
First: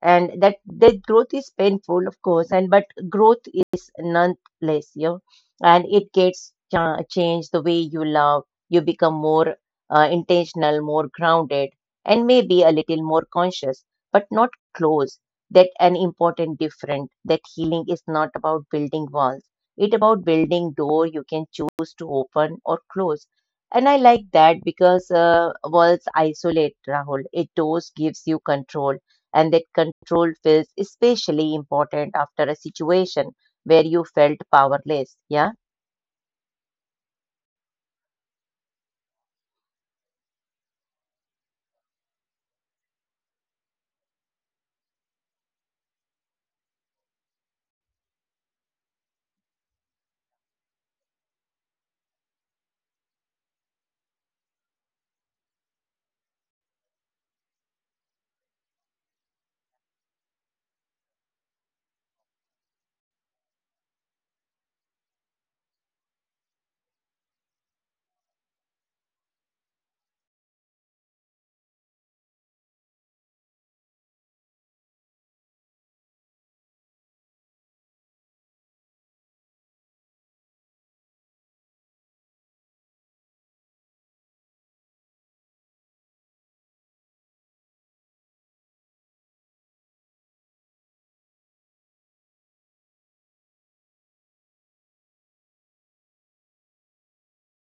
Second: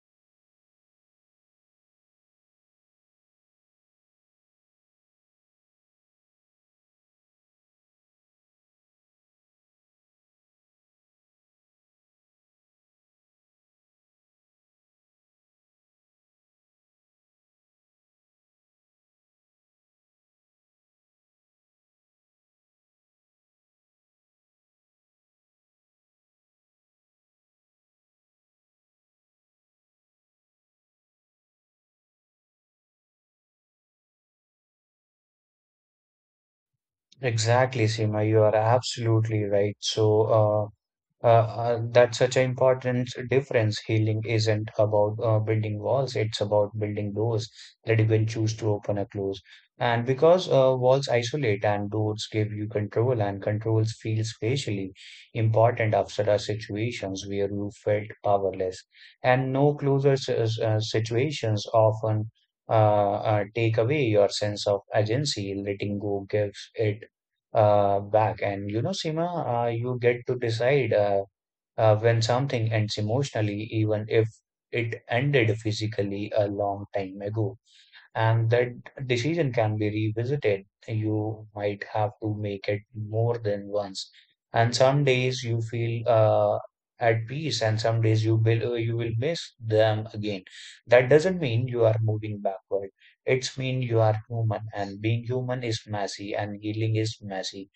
A: And that growth is painful, of course, and but growth is nonetheless, you know, and it gets changed the way you love. You become more intentional, more grounded, and maybe a little more conscious, but not close. That an important different. That healing is not about building walls. It about building door you can choose to open or close, and I like that because walls isolate, Rahul. A dose gives you control, and that control feels especially important after a situation where you felt powerless. Yeah.
B: Exactly, Seema, you are absolutely right. So, that's such an important difference. Healing isn't about building walls, it's about building doors that you can choose to open or close. And because walls isolate and doors give you control, and controls feel spatially important after a situations where you felt powerless. And no closer situations often uh, take away your sense of agency. Letting go gives it back. And you know, Sima, you get to decide. When something ends emotionally, even if it ended physically a long time ago, and that decision can be revisited. You might have to make it more than once. And some days you feel at peace, and some days you will you will miss them again. That doesn't mean you are moving backward. It's mean you are human, and being human is messy, and healing is messy,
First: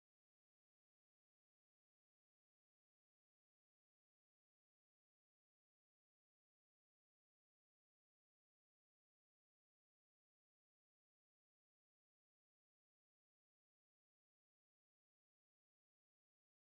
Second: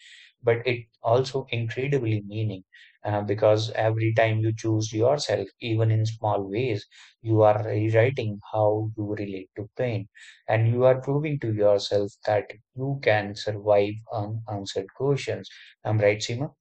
B: but it also incredibly meaning because every time you choose yourself, even in small ways, you are rewriting how you relate to pain, and you are proving to yourself that you can survive unanswered questions. I'm right, Seema?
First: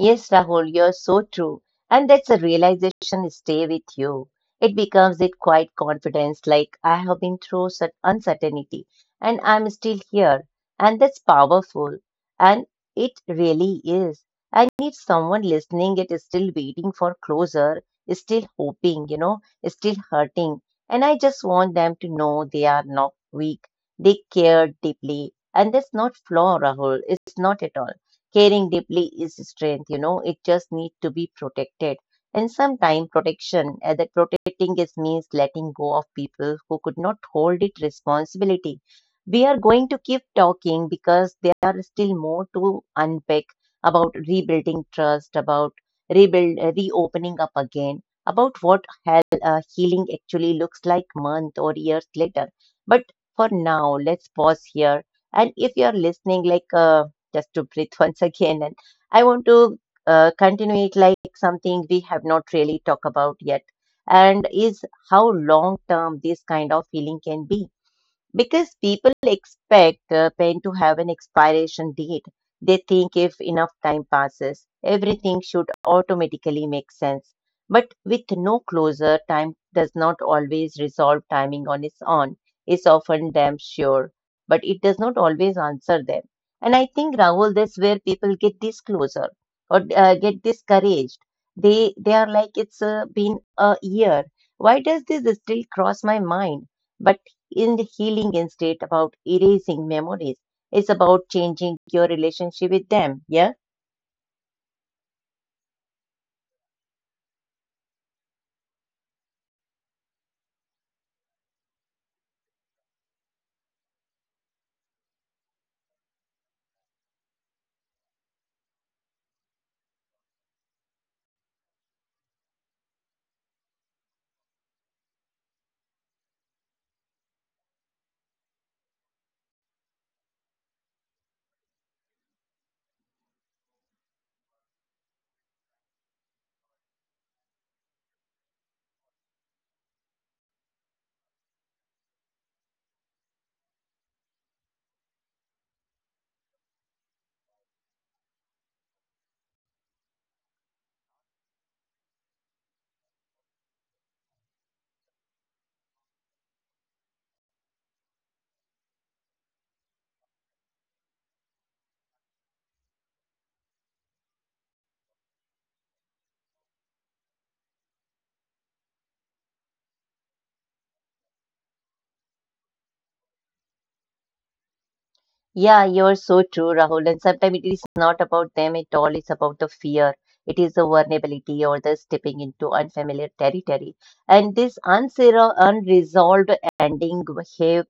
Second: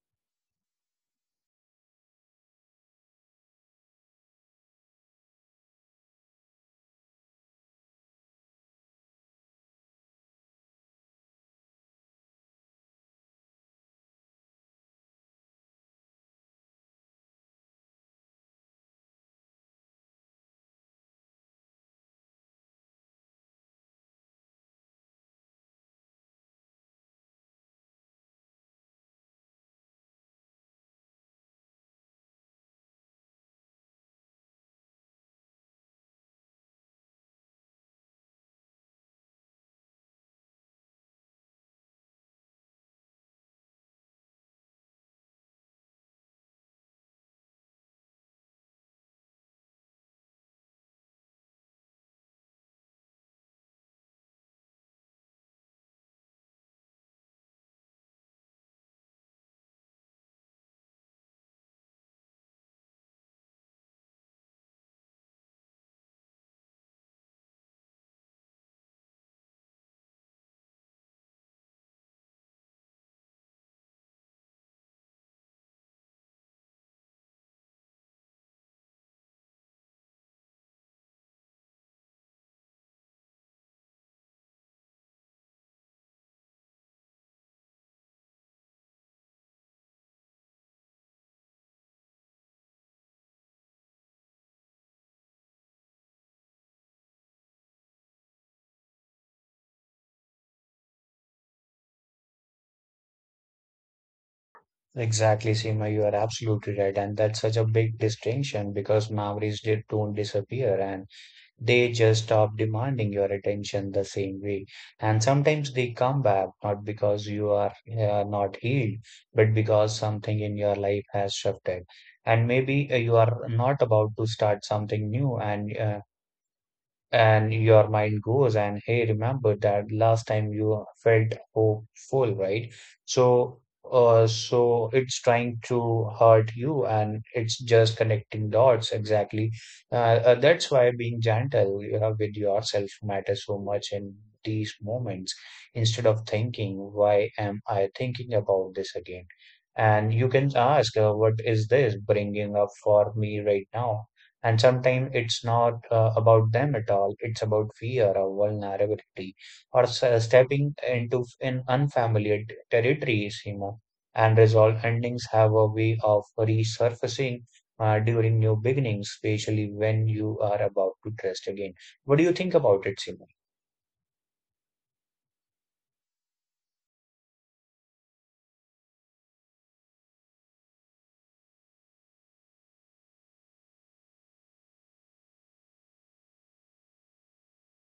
A: Yes, Rahul, you're so true. And that's a realization stay with you. It becomes it quite confidence, like I have been through such uncertainty and I'm still here. And that's powerful. And it really is. And if someone listening, it is still waiting for closure, is still hoping, you know, is still hurting. And I just want them to know they are not weak. They care deeply. And that's not flaw, Rahul. It's not at all. Caring deeply is strength, you know, it just needs to be protected. And sometimes protection that protecting is means letting go of people who could not hold it responsibility. We are going to keep talking because there are still more to unpack about rebuilding trust, about rebuild reopening up again, about what healing actually looks like month or years later. But for now let's pause here. And if you're listening like just to breathe once again. And I want to continue it like something we have not really talked about yet, and is how long term this kind of feeling can be. Because people expect pain to have an expiration date. They think if enough time passes, everything should automatically make sense. But with no closure, time does not always resolve timing on its own. It's often damn sure, but it does not always answer them. And I think Rahul, that's where people get this closure or get discouraged. They are like it's been a year. Why does this still cross my mind? But isn't healing instead about erasing memories. It's about changing your relationship with them. Yeah.
B: Exactly, Seema, you are absolutely right. And that's such a big distinction because don't disappear, and they just stop demanding your attention the same way. And sometimes they come back not because you are not healed, but because something in your life has shifted. And maybe you are not about to start something new, and your mind goes, and hey, remember that last time you felt hopeful, right? So so it's trying to hurt you, and it's just connecting dots exactly. uh, that's why being gentle with yourself matters so much in these moments. Instead of thinking why am I thinking about this again, and you can ask, what is this bringing up for me right now? And sometimes it's not about them at all. It's about fear or vulnerability or stepping into in unfamiliar territories, you know. And resolve endings have a way of resurfacing during new beginnings, especially when you are about to trust again. What do you think about it, Simo?
A: Yeah, you're so true, Rahul. And sometimes it is not about them at all. It's about the fear. It is the vulnerability or the stepping into unfamiliar territory. And this unresolved ending have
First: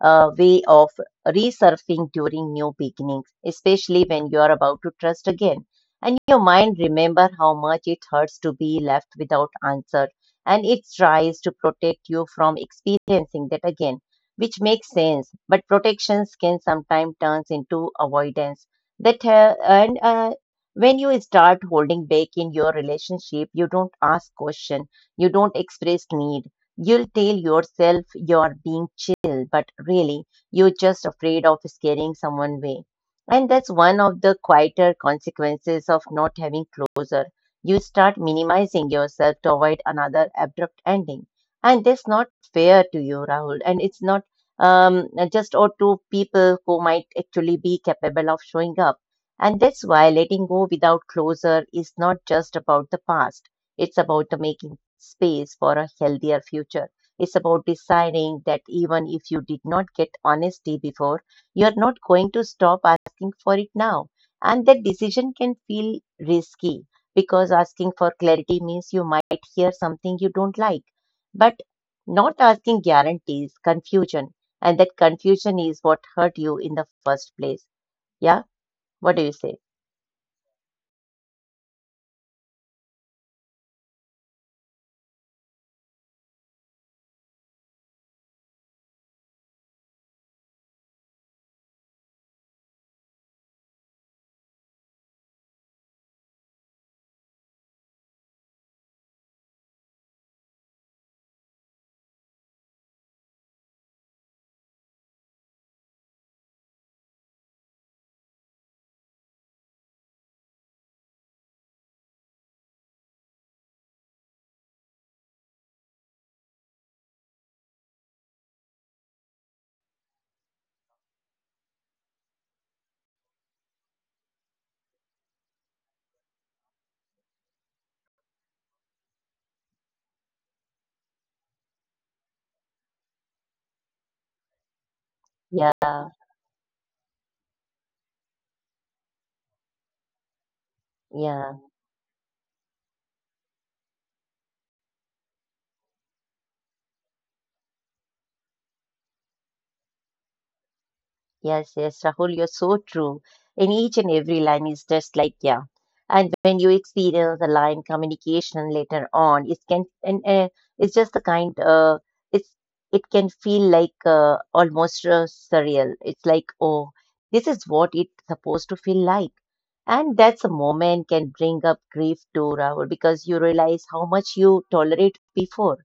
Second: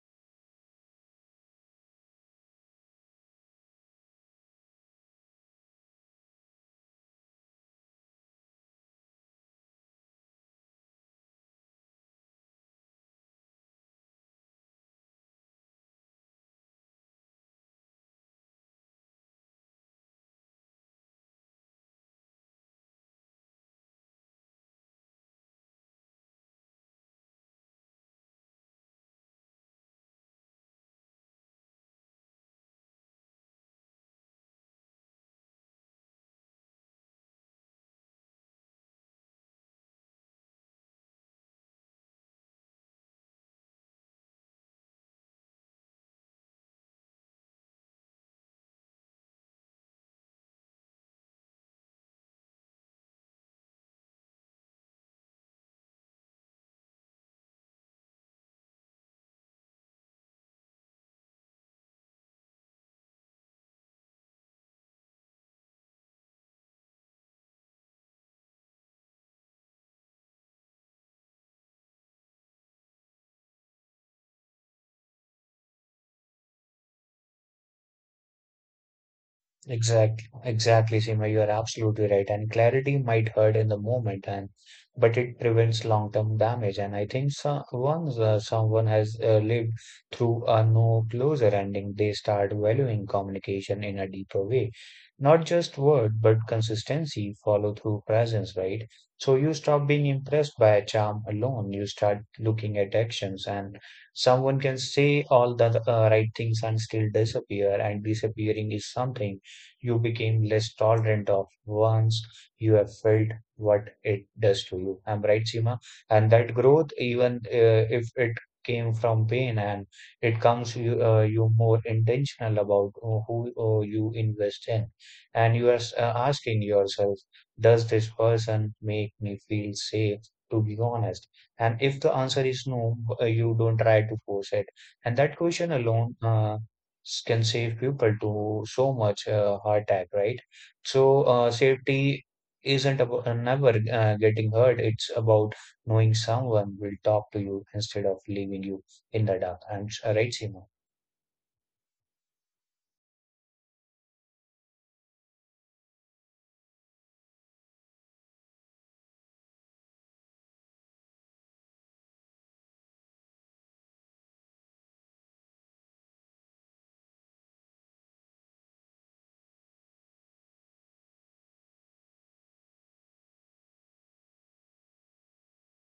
A: a way of resurfacing during new beginnings, especially when you are about to trust again. And your mind remember how much it hurts to be left without answer. And it tries to protect you from experiencing that again, which makes sense. But protections can sometimes turn into avoidance. That and When you start holding back in your relationship, you don't ask question, you don't express need. You'll tell yourself you're being chill, but really you're just afraid of scaring someone away. And that's one of the quieter consequences of not having closure. You start minimizing yourself to avoid another abrupt ending, and that's not fair to you, Rahul, and it's not just or to people who might actually be capable of showing up. And that's why letting go without closure is not just about the past. It's about the making space for a healthier future. It's about deciding that even if you did not get honesty before, you're not going to stop asking for it now. And that decision can feel risky because asking for clarity means you might hear something you don't like. But not asking guarantees confusion, and that confusion is what hurt you in the first place. Yeah? What do you say?
B: Exactly, Seema. You are absolutely right. And clarity might hurt in the moment, and but it prevents long-term damage. And I think so, once someone has lived through a no closure ending, they start valuing communication in a deeper way. Not just word, but consistency, follow through, presence, right? So you stop being impressed by a charm alone. You start looking at actions, and someone can say all the right things and still disappear. And disappearing is something you became less tolerant of once you have felt what it does to you. I'm right, Seema. And that growth, even if it came from pain, and it comes you, you more intentional about who you invest in. And you are asking yourself, does this person make me feel safe? To be honest, and if the answer is no, you don't try to force it. And that question
A: Yeah,
B: alone can save people to so much heart attack, right? So
A: yeah,
B: safety isn't about never getting hurt. It's about knowing someone will talk to you instead of leaving you in the dark. And right, Seema?
A: yes, Rahul, you're so true. In each and every line is just like, yeah. And when you experience the line communication later on, it can, and it's just the kind, it's, it can feel like almost surreal. It's like, oh, this is what it's supposed to feel like. And that's a moment can bring up grief too, Rahul, because you realize how much you tolerate before.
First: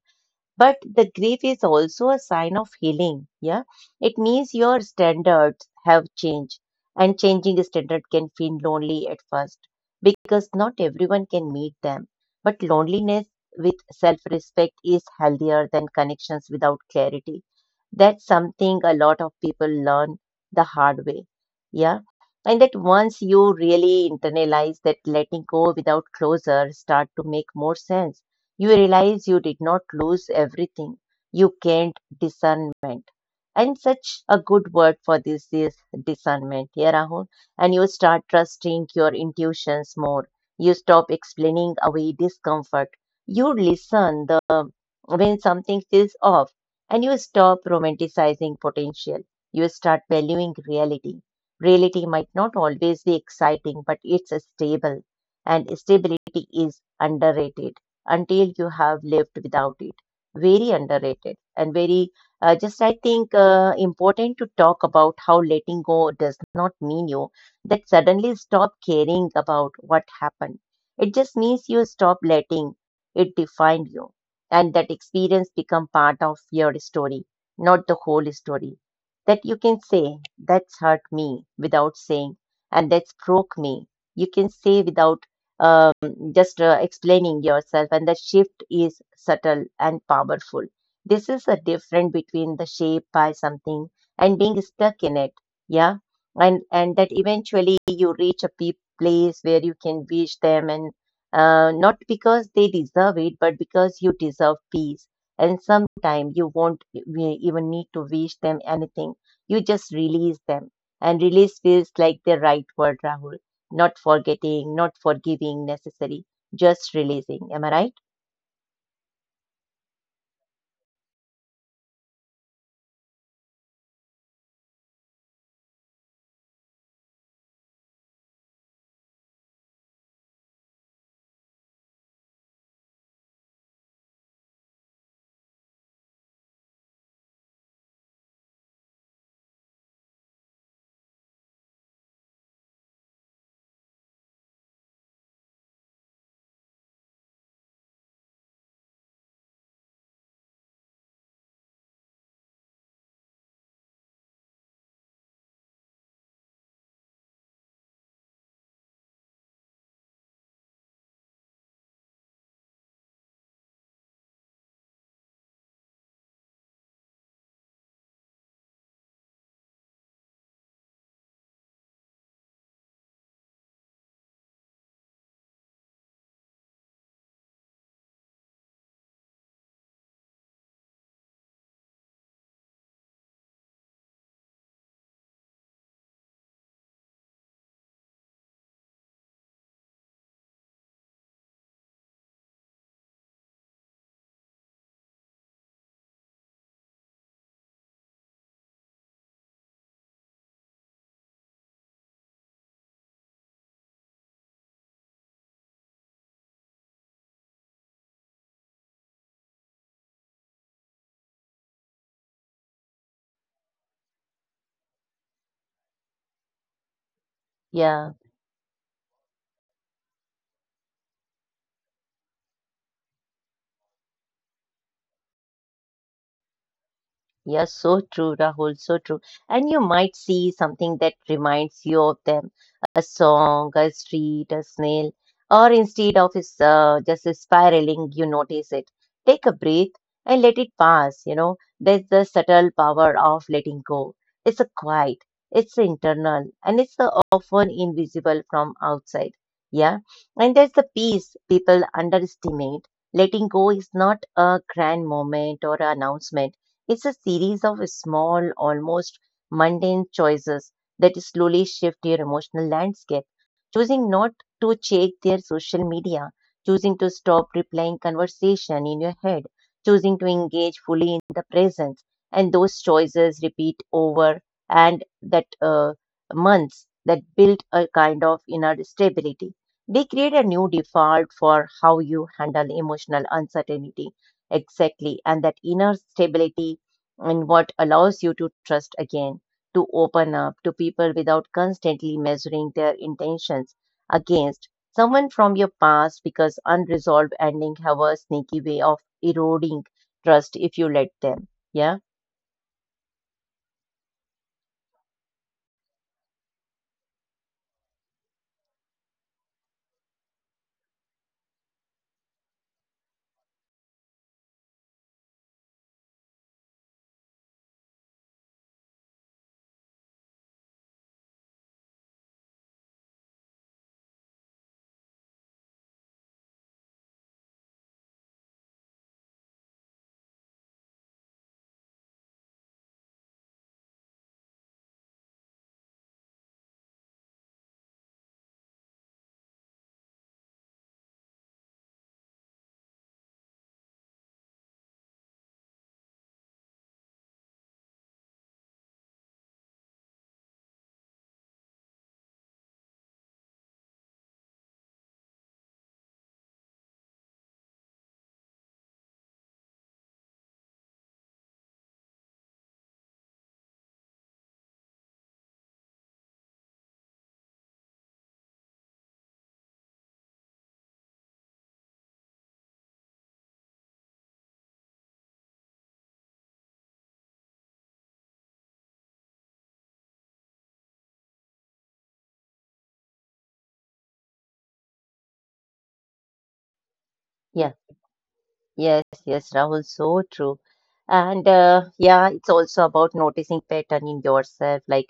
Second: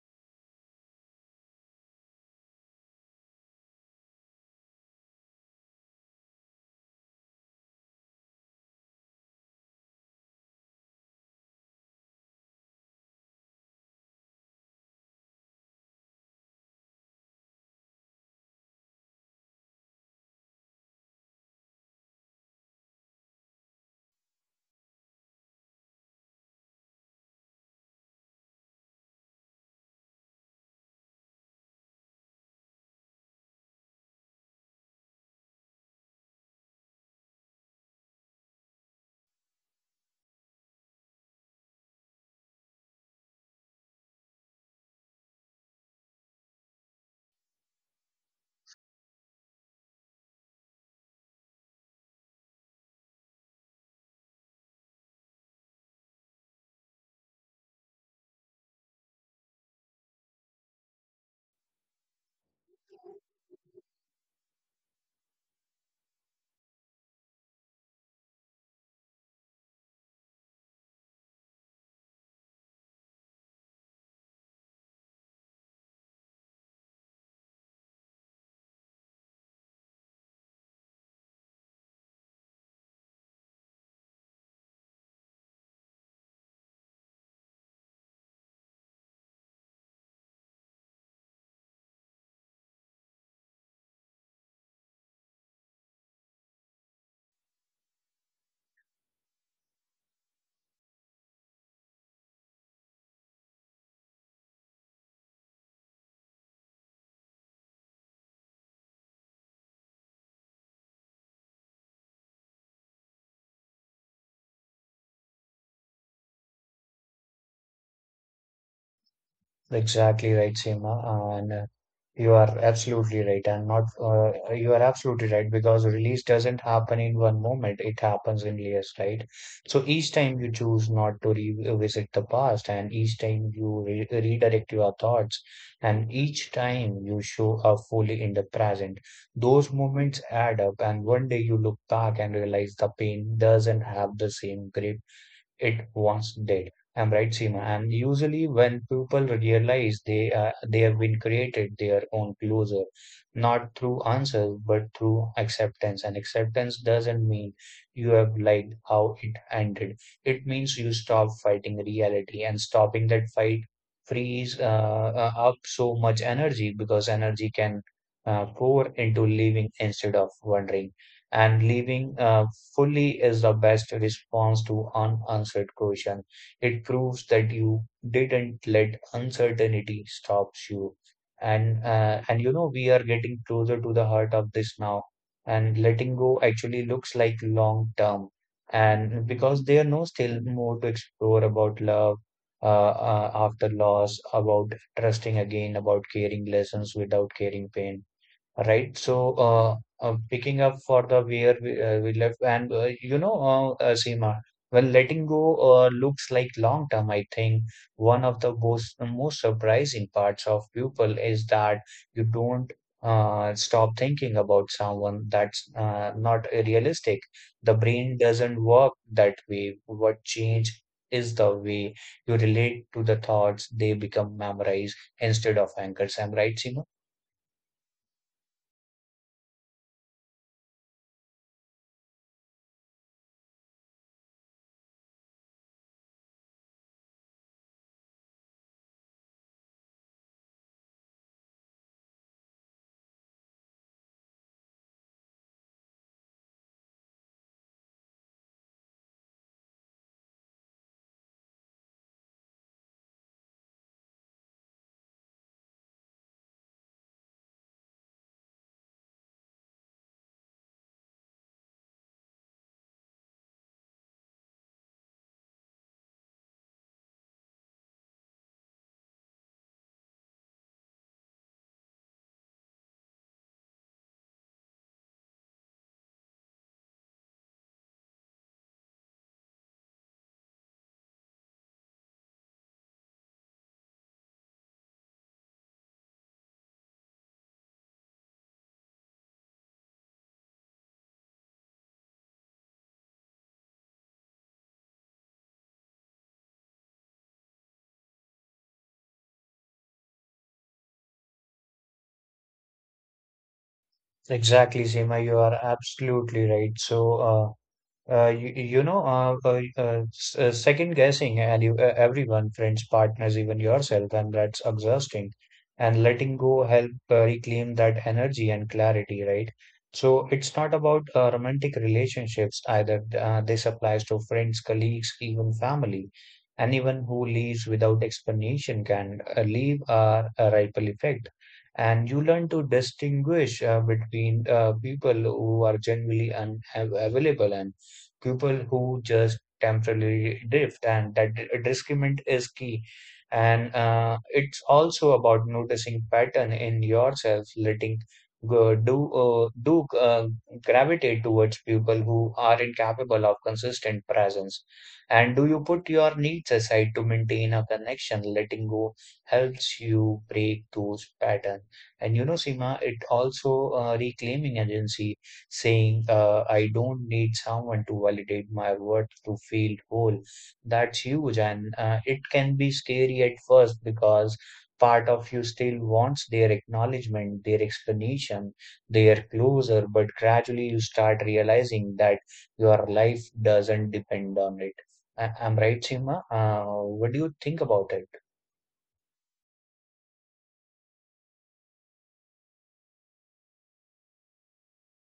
A: But the grief is also a sign of healing. Yeah. It means your standards have changed. And changing standard can feel lonely at first because not everyone can meet them. But loneliness with self respect is healthier than connections without clarity. That's something a lot of people learn the hard way. Yeah. And that once you really internalize that letting go without closure start to make more sense, you realize you did not lose everything. You gained discernment. And such a good word for this is discernment, yeah, Rahul. And you start trusting your intuitions more. You stop explaining away discomfort. You listen the when something feels off and you stop romanticizing potential. You start valuing reality. Reality might not always be exciting, but it's stable. And stability is underrated until you have lived without it. Very underrated and very, just I think, important to talk about how letting go does not mean you that suddenly stop caring about what happened. It just means you stop letting it define you, and that experience become part of your story, not the whole story. That you can say, that's hurt me without saying, and that's broke me. You can say without um, just explaining yourself, and the shift is subtle and powerful. This is the difference between the shape by something and being stuck in it. Yeah, and that eventually you reach a place where you can wish them and not because they deserve it, but because you deserve peace. And sometime you won't even need to wish them anything. You just release them. And release feels like the right word, Rahul. Not forgetting, not forgiving necessary, just releasing. Am I right?
B: Exactly right, Seema, and you are absolutely right, and not you are absolutely right because release doesn't happen in one moment; it happens in layers, right? So each time you choose not to revisit the past, and each time you re redirect your thoughts, and each time you show up fully in the present, those moments add up, and one day you look back and realize the pain doesn't have the same grip it once did. I'm right, Seema. And usually, when people realize they have been created their own closure, not through answers but through acceptance. And acceptance doesn't mean you have liked how it ended. It means you stop fighting reality, and stopping that fight frees up so much energy, because energy can pour into living instead of wondering. And living fully is the best response to unanswered question. It proves that you didn't let uncertainty stops you. And and you know we are getting closer to the heart of this now. And letting go actually looks like long term. And because there no still more to explore about love, after loss, about trusting again, about caring lessons without caring pain. Right. So, picking up for the where we left, and you know, Seema, when letting go looks like long term, I think one of the most surprising parts of people is that you don't stop thinking about someone. That's not realistic. The
A: Yeah.
B: brain doesn't work that way. What change is the way you relate to the thoughts, they become memorized instead of anchors. Am I right, Seema?
A: Yeah, so true, Rahul, so true. And you might see something that reminds you of them, a song, a street, a snail, or instead of is, just spiraling, you notice it. Take a breath and let it pass, you know. There's the subtle power of letting go. It's a quiet, it's internal, and it's the often invisible from outside. Yeah. And there's the peace people underestimate. Letting go is not a grand moment or announcement. It's a series of small, almost mundane choices that slowly shift your emotional landscape. Choosing not to check their social media, choosing to stop replying conversation in your head, choosing to engage fully in the present, and those choices repeat over and that months that build a kind of inner stability. They create a new default for how you handle emotional uncertainty. Exactly. And that inner stability and what allows you to trust again, to open up to people without constantly measuring their intentions against someone from your past, because unresolved endings have a sneaky way of eroding trust if you let them. Yeah,
B: Exactly, Seema, you are absolutely right. So, you, you know, second guessing and you, everyone, friends, partners, even yourself, and that's exhausting. And letting go help reclaim that energy and clarity, right? So it's not about romantic relationships either. This applies to friends, colleagues, even family. Anyone who leaves without explanation can leave a ripple effect. And you learn to distinguish between people who are genuinely unavailable and people who just temporarily drift, and that discernment is key. And it's also about noticing pattern in yourself, letting go, do do gravitate towards people who are incapable of consistent presence. And do you put your needs aside to maintain a connection? Letting go helps you break those patterns. And you know, Sima, it also reclaiming agency saying, I don't need someone to validate my worth to feel whole. That's huge. And it can be scary at first because part of you still wants their acknowledgement, their explanation, their closure. But gradually you start realizing that your life doesn't depend on it. I'm right, Seema. What do you think
A: yeah.
B: about it?
A: Yes, yes, Rahul, so true. And yeah, it's also about noticing pattern in yourself. Like,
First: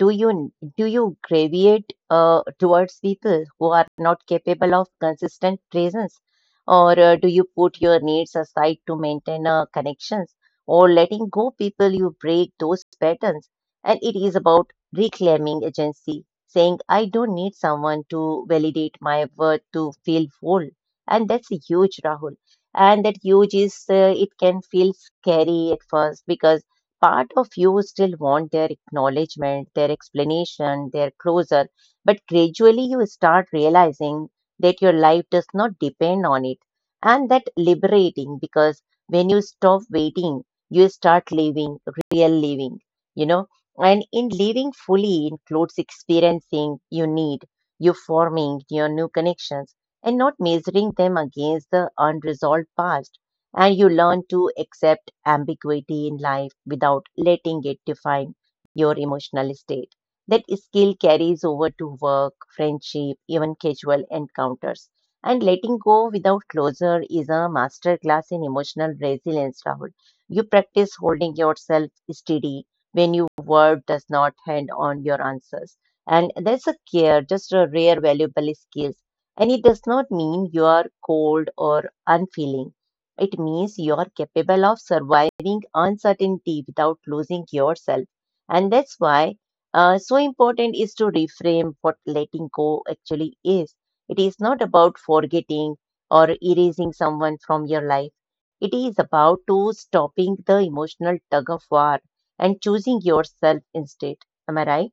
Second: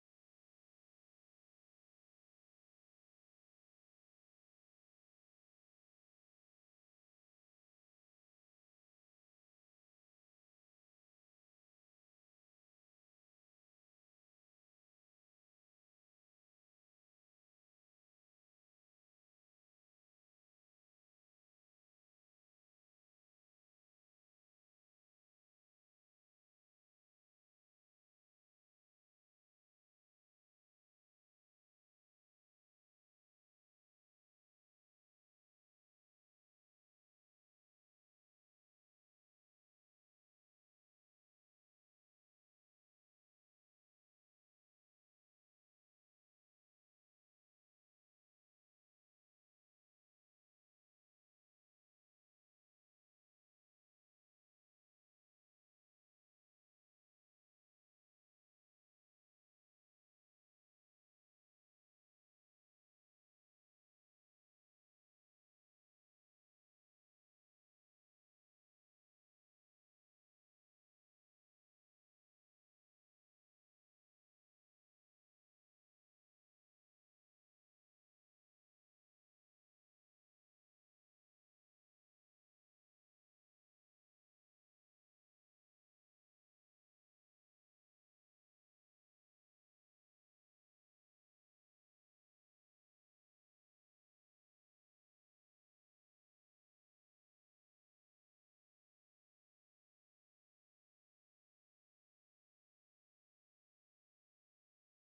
A: do you gravitate towards people who are not capable of consistent presence, or do you put your needs aside to maintain connections, or letting go people you break those patterns? And it is about reclaiming agency, saying I don't need someone to validate my worth to feel whole, and that's huge, Rahul. And that huge is it can feel scary at first because part of you still want their acknowledgement, their explanation, their closure, but gradually you start realizing that your life does not depend on it, and that liberating because when you stop waiting, you start living. Real living, you know and in living fully includes experiencing you need, you forming your new connections, and not measuring them against the unresolved past. And you learn to accept ambiguity in life without letting it define your emotional state. That skill carries over to work, friendship, even casual encounters. And letting go without closure is a masterclass in emotional resilience, Rahul. You practice holding yourself steady when your word does not hand on your answers, and that's a care, just a rare valuable skill, and it does not mean you are cold or unfeeling. It means you are capable of surviving uncertainty without losing yourself. And that's why so important is to reframe what letting go actually is. It is not about forgetting or erasing someone from your life. It is about to stopping the emotional tug of war and choosing yourself instead. Am I right?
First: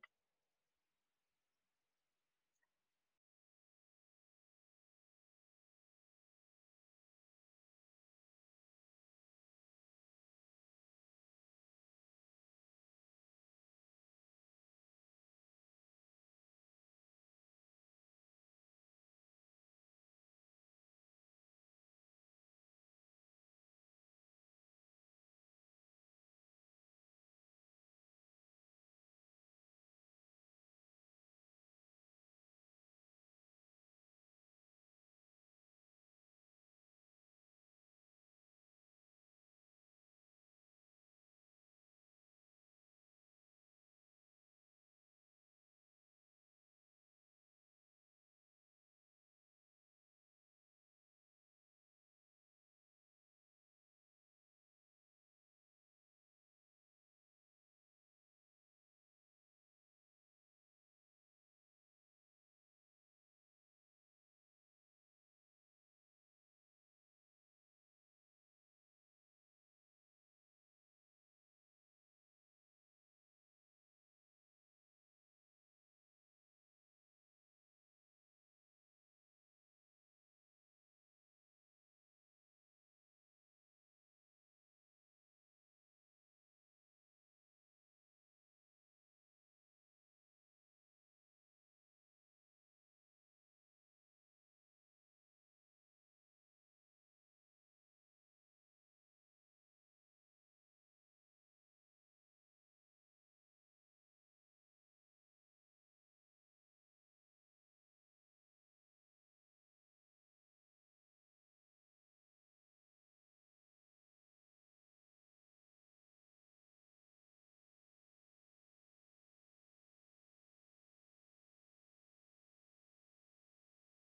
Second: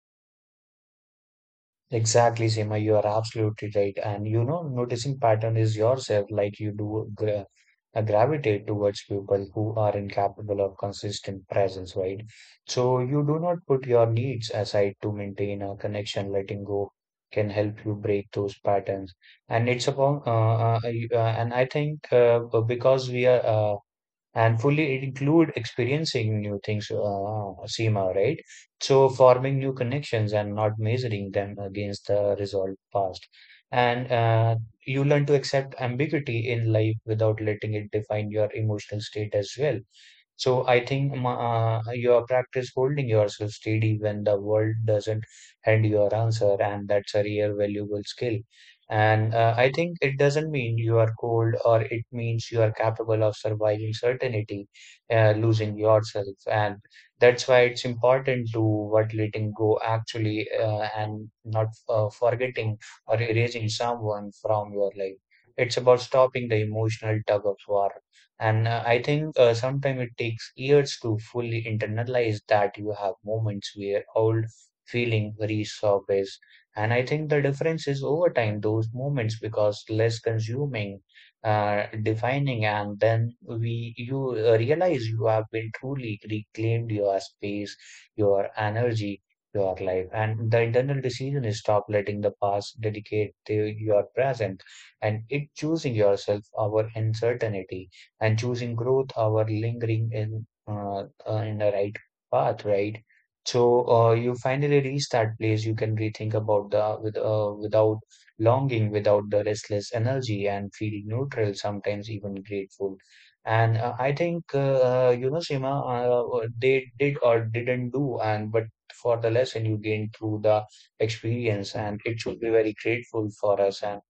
B: Exactly, Seema, you are absolutely right. And you know, noticing pattern is yourself, like you do gravitate towards people who are incapable of consistent presence, right? So you do not put your needs aside to maintain a connection. Letting go can help you break those patterns. And it's about, and I think because we are and fully include experiencing new things, Seema, right? So forming new connections and not measuring them against the resolved past. And you learn to accept ambiguity in life without letting it define your emotional state as well. So I think your practice holding yourself steady when the world doesn't hand your answer, and that's a real valuable skill. And I think it doesn't mean you are cold, or it means you are capable of surviving certainty, losing yourself. And that's why it's important to what letting go actually, and not forgetting or erasing someone from your life. It's about stopping the emotional tug of war. And I think sometimes it takes years to fully internalize that you have moments where old feeling resurface. And I think the difference is over time, those moments because less consuming, defining, and then we you realize you have been truly reclaimed your space, your energy, your life. And the internal decision is stop letting the past dedicate to your present, and it choosing yourself over uncertainty, and choosing growth our lingering in the right path, right? So you finally reach that place you can rethink about the with without longing, without the restless energy, and feel neutral, sometimes even grateful. And I think you know, Sima, they did or didn't do, and but for the lesson you gained through the experience, and it should be very grateful for us.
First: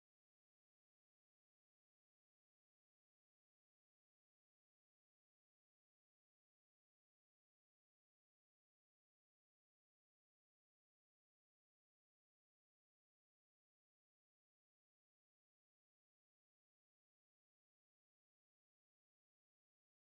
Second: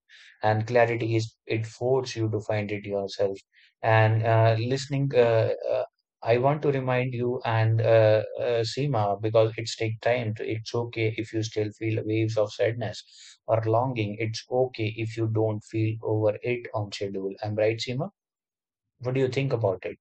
B: And clarity is it forces you to find it yourself. And listening, I want to remind you and Seema because it's take time. To, it's okay if you still feel waves of sadness or longing. It's okay if you don't feel over it on schedule. I'm right, Seema? What do you think about it?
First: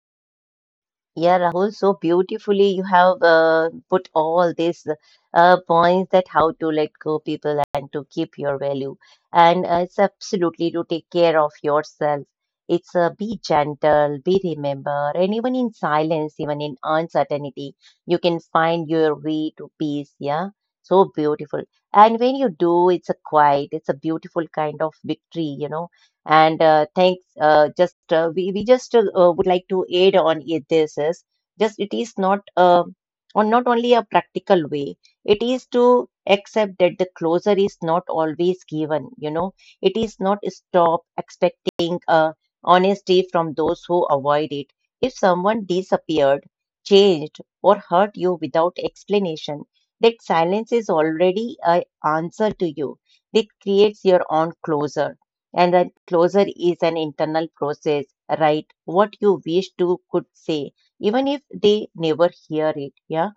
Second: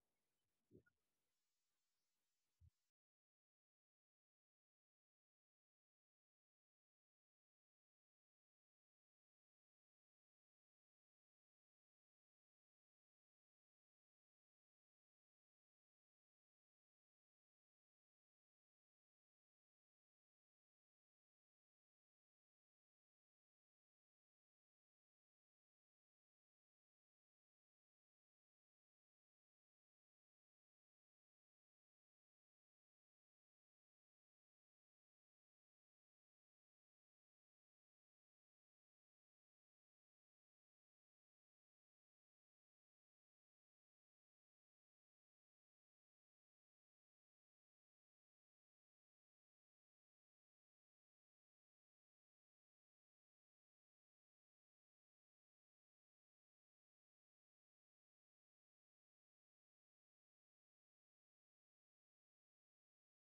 A: Yeah, Rahul, so beautifully you have put all these points that how to let go people and to keep your value. And it's absolutely to take care of yourself. It's be gentle, be remember, and even in silence, even in uncertainty, you can find your way to peace. Yeah, so beautiful. And when you do, it's a quiet, it's a beautiful kind of victory, you know, and thanks just we just would like to aid on it. This is just it is not on not only a practical way, it is to accept that the closure is not always given, it is not stop expecting honesty from those who avoid it. If someone disappeared, changed or hurt you without explanation, that silence is already an answer to you. It creates your own closure, and that closure is an internal process, right? What you wish to could say, even if they never hear it. Yeah.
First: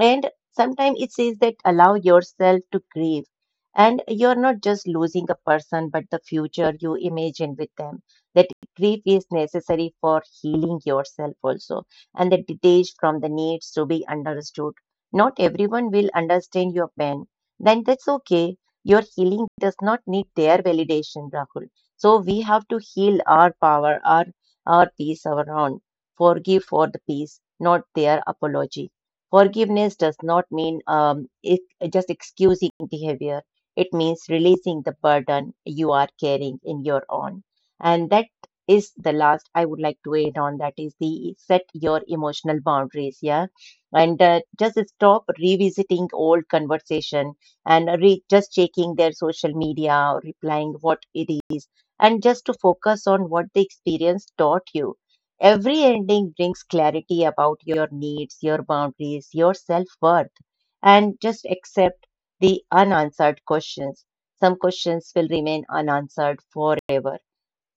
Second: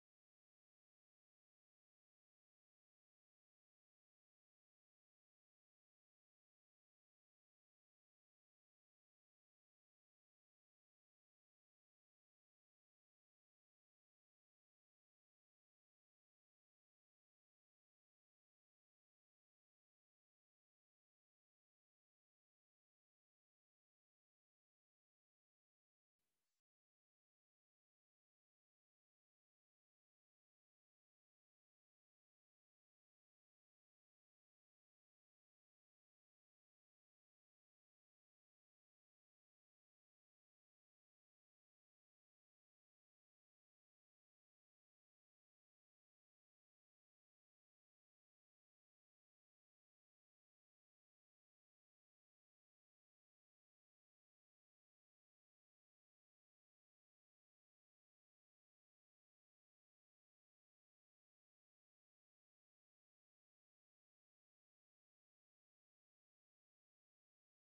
A: And sometimes it says that allow yourself to grieve. And you're not just losing a person, but the future you imagine with them. That grief is necessary for healing yourself also, and that detached from the needs to be understood. Not everyone will understand your pain. Then that's okay, your healing does not need their validation, Rahul. So we have to heal our power, our peace, our own. Forgive for the peace, not their apology. Forgiveness does not mean it, just excusing behavior. It means releasing the burden you are carrying in your own. And that is the last I would like to add on. That is the set your emotional boundaries. Yeah, and just stop revisiting old conversation and just checking their social media or replying what it is, and just to focus on what the experience taught you. Every ending brings clarity about your needs, your boundaries, your self-worth, and just accept the unanswered questions. Some questions will remain unanswered forever.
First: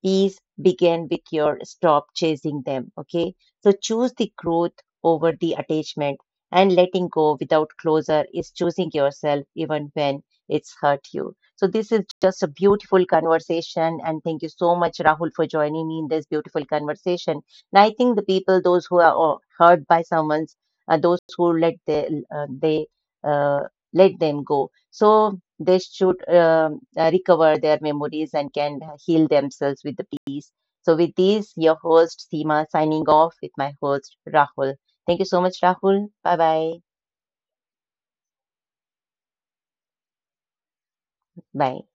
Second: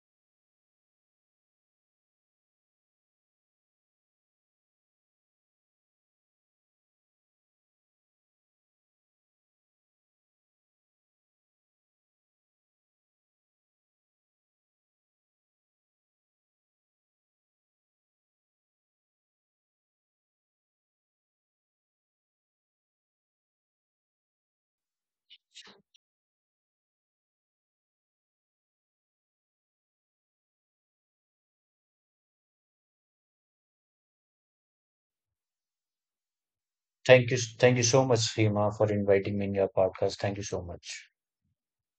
A: Peace begin with your stop chasing them. Okay. So choose the growth over the attachment, and letting go without closure is choosing yourself even when it's hurt you. So this is just a beautiful conversation, and thank you so much, Rahul, for joining me in this beautiful conversation. And I think the people, those who are hurt by someone's, those who let the, they uh, let them go. So they should recover their memories and can heal themselves with the peace. So, with these, your host Seema signing off with my host Rahul. Thank you so much, Rahul. Bye bye.
B: Thank you so much, Seema, for inviting me in your podcast. Thank you so much.
A: Bye.